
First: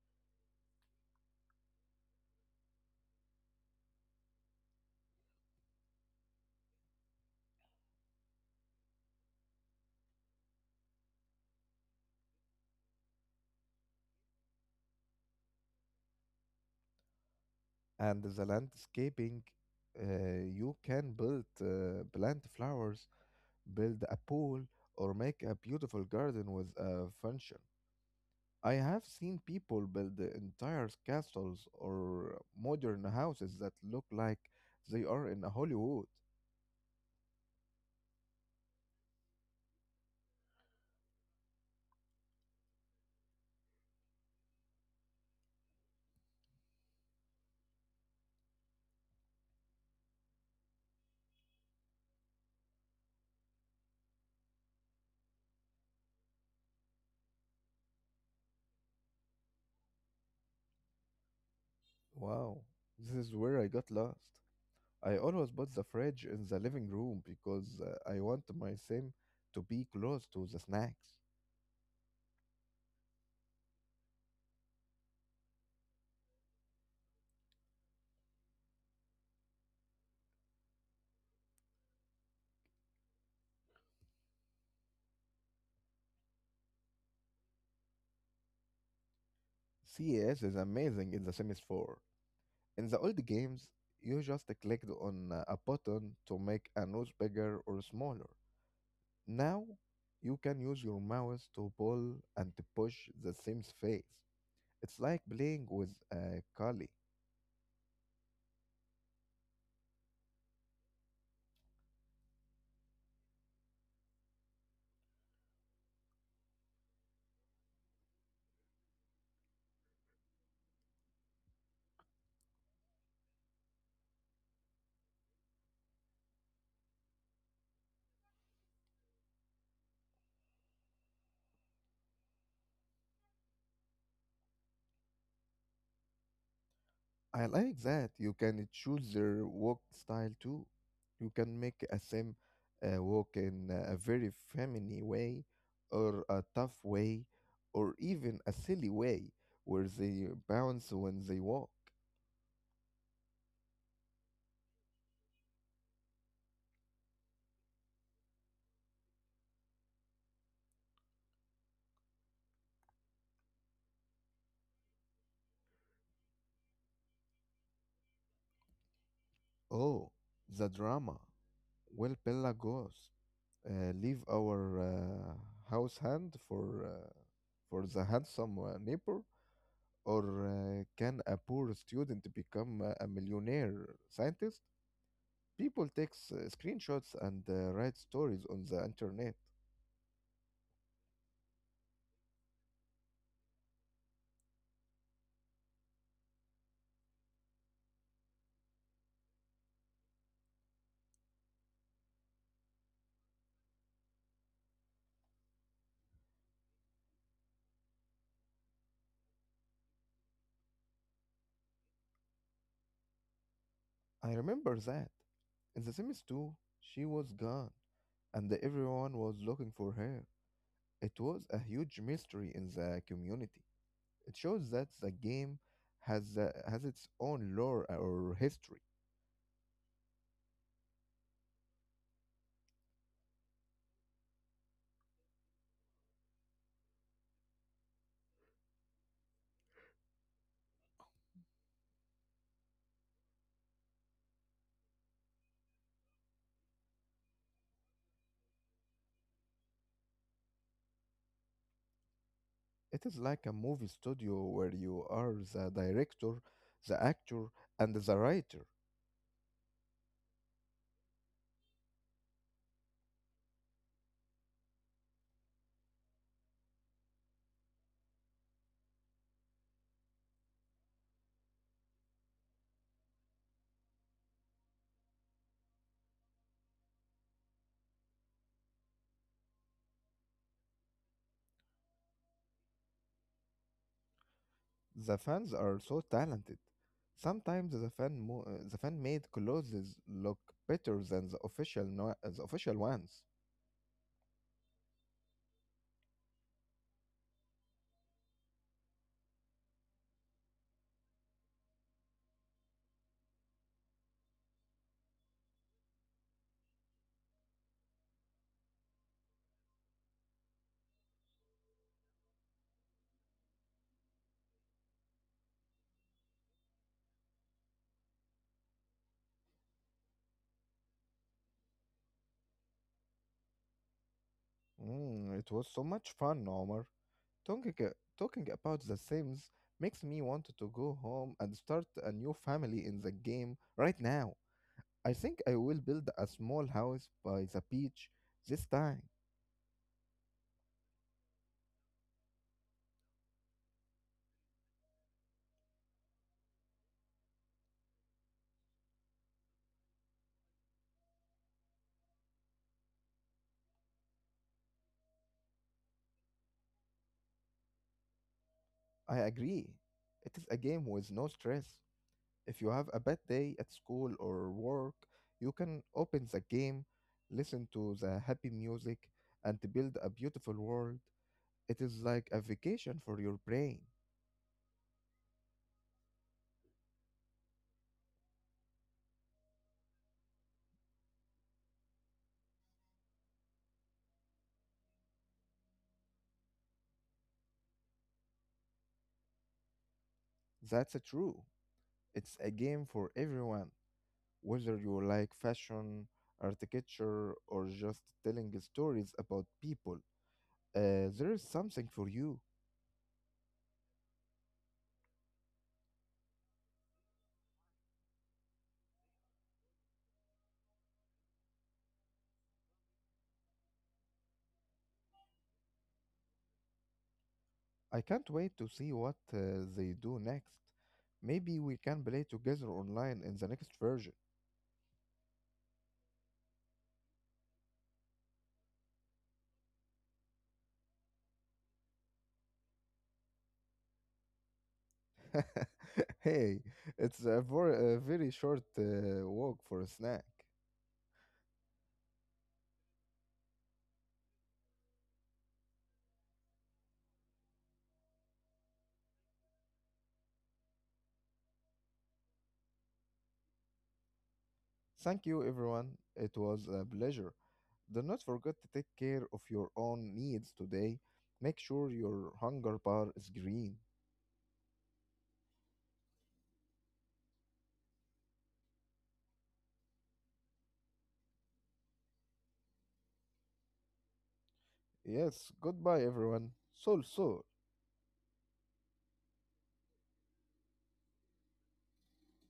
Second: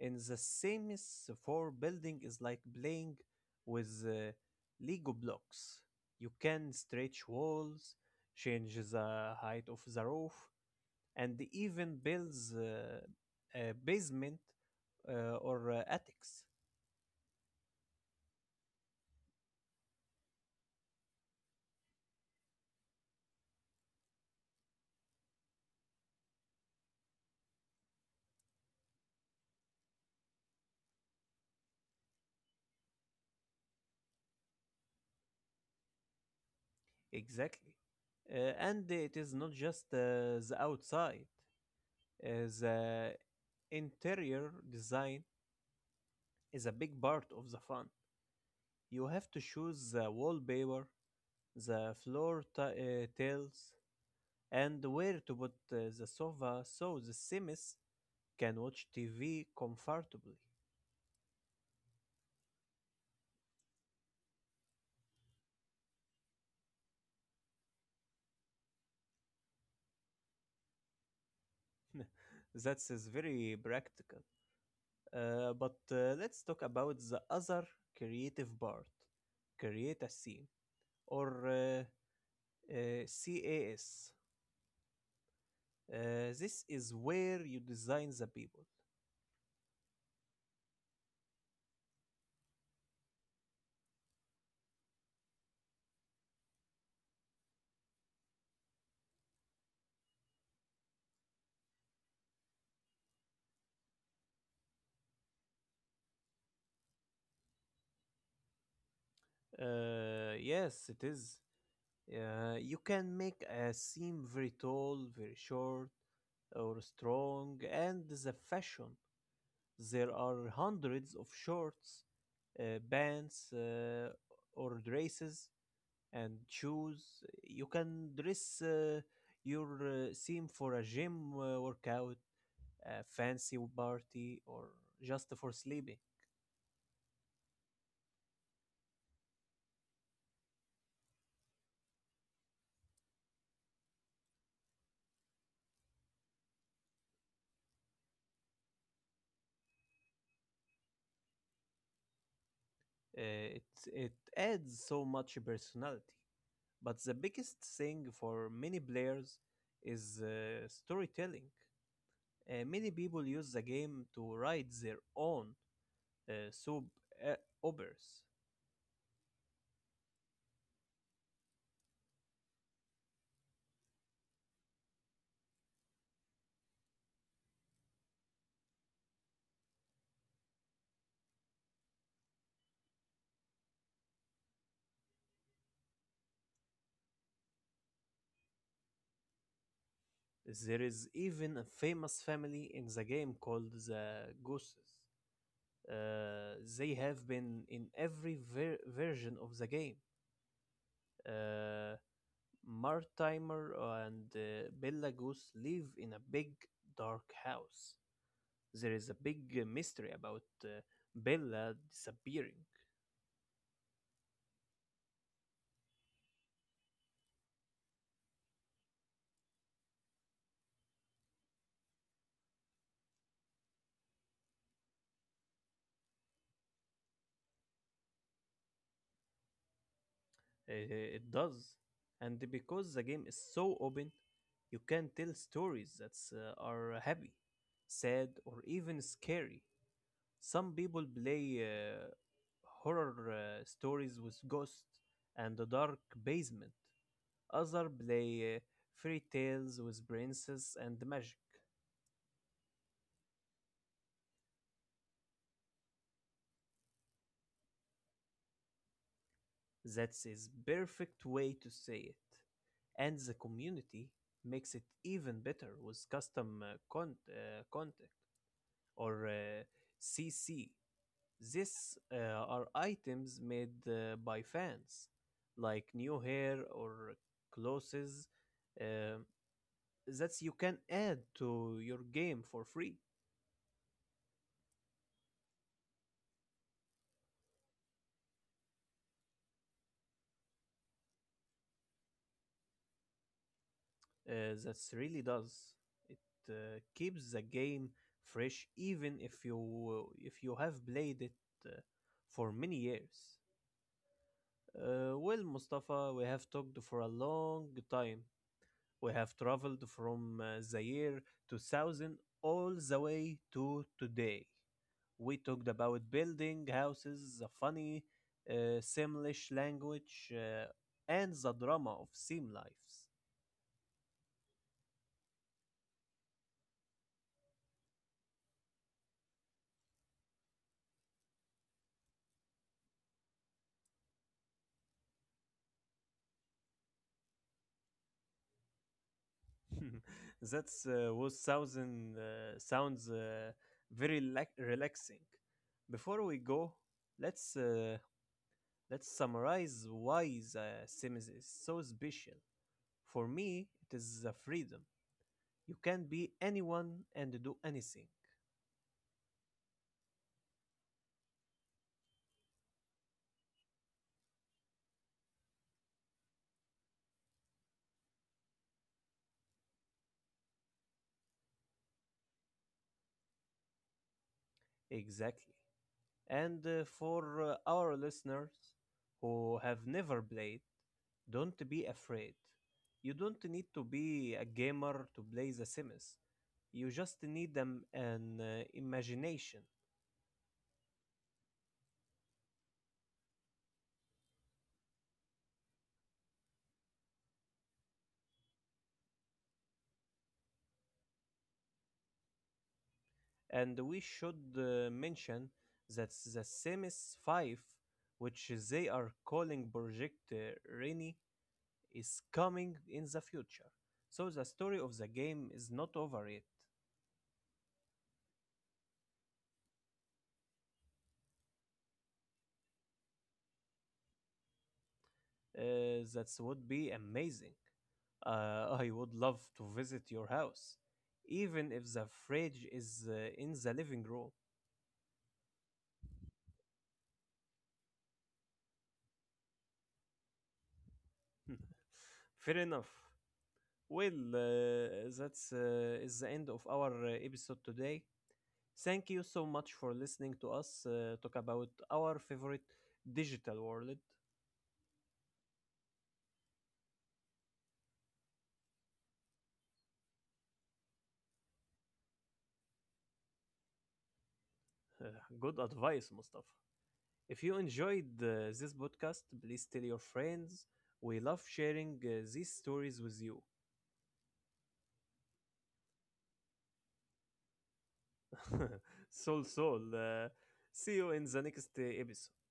And the same is for building is like playing with Lego blocks. You can stretch walls, change the height of the roof, and even builds a basement or attics. and the landscaping. You can plant flowers, build a pool, or make a beautiful garden with a function. I have seen people build the entire castles or modern houses that look like they are in Hollywood. Exactly. And it is not just the outside, uh, the interior design is a big part of the fun. You have to choose the wallpaper, the floor tiles, and where to put the sofa so the Sims can watch TV comfortably. Wow, this is where I got lost. I always put the fridge in the living room because I want my sim to be close to the snacks. That is very practical. But let's talk about the other creative part, create a scene or CAS. Uh, this is where you design the people. CS is amazing in The Sims 4. In the old games, you just clicked on a button to make a nose bigger or smaller. Now, you can use your mouse to pull and to push the Sims face. It's like playing with a Kali. Yes, it is. You can make a scene very tall, very short, or strong, and the fashion. There are hundreds of shorts, bands, or dresses and shoes. You can dress your theme for a gym workout, a fancy party, or just for sleeping. I like that you can choose their walk style too. You can make a sim walk in a very feminine way, or a tough way, or even a silly way where they bounce when they walk. Uh, it it adds so much personality. But the biggest thing for many players is storytelling. Many people use the game to write their own soap uh, operas. Oh, the drama. Well, Bella goes. Leave our house hand for the handsome neighbor, or can a poor student become a millionaire scientist? People takes screenshots and write stories on the internet. There is even a famous family in the game called the Gooses. They have been in every version of the game. Uh, Martimer and Bella Goose live in a big dark house. There is a big mystery about Bella disappearing. I remember that. In The Sims 2, she was gone, and everyone was looking for her. It was a huge mystery in the community. It shows that the game has its own lore or history. It does. And because the game is so open, you can tell stories that are happy, sad, or even scary. Some people play horror stories with ghosts and the dark basement. Others play fairy tales with princess and magic. It is like a movie studio where you are the director, the actor, and the writer. That's his perfect way to say it. And the community makes it even better with custom content or CC. These are items made by fans, like new hair or clothes. um that you can add to your game for free. The fans are so talented. Sometimes the the fan made clothes look better than the official no- the official ones. That really does. It keeps the game fresh, even if you have played it uh, for many years. Well, Mustafa, we have talked for a long time. We have traveled from the year 2000 all the way to today. We talked about building houses, the funny Simlish language, and the drama of sim lives. Mm, it was so much fun, Omar. Talking uh, talking about the Sims makes me want to go home and start a new family in the game right now. I think I will build a small house by the beach this time. That sounds very relaxing. Before we go, let's uh, let's summarize why the Sims is so special. For me, it is the freedom. You can be anyone and do anything. I agree. It is a game with no stress. If you have a bad day at school or work, you can open the game, listen to the happy music, and build a beautiful world. It is like a vacation for your brain. Exactly. And for our listeners who have never played, don't be afraid. You don't need to be a gamer to play The Sims. You just need an imagination. That's a true. It's a game for everyone. Whether you like fashion, architecture, or just telling stories about people, there is something for you. And we should mention that The Sims 5, which they are calling Project Rainy, is coming in the future. So the story of the game is not over yet. I can't wait to see what they do next. Maybe we can play together online in the next version. That would be amazing. I would love to visit your house, even if the fridge is in the living room. Hey, it's a very short walk for a snack. Fair enough. Well, that's is the end of our episode today. Thank you so much for listening to us talk about our favorite digital world. Thank you, everyone. It was a pleasure. Do not forget to take care of your own needs today. Make sure your hunger bar is green. Uh, Good advice, Mustafa. If you enjoyed this podcast, please tell your friends. We love sharing these stories with you. Yes, goodbye everyone. Sol Sol. Soul Soul. See you in the next episode.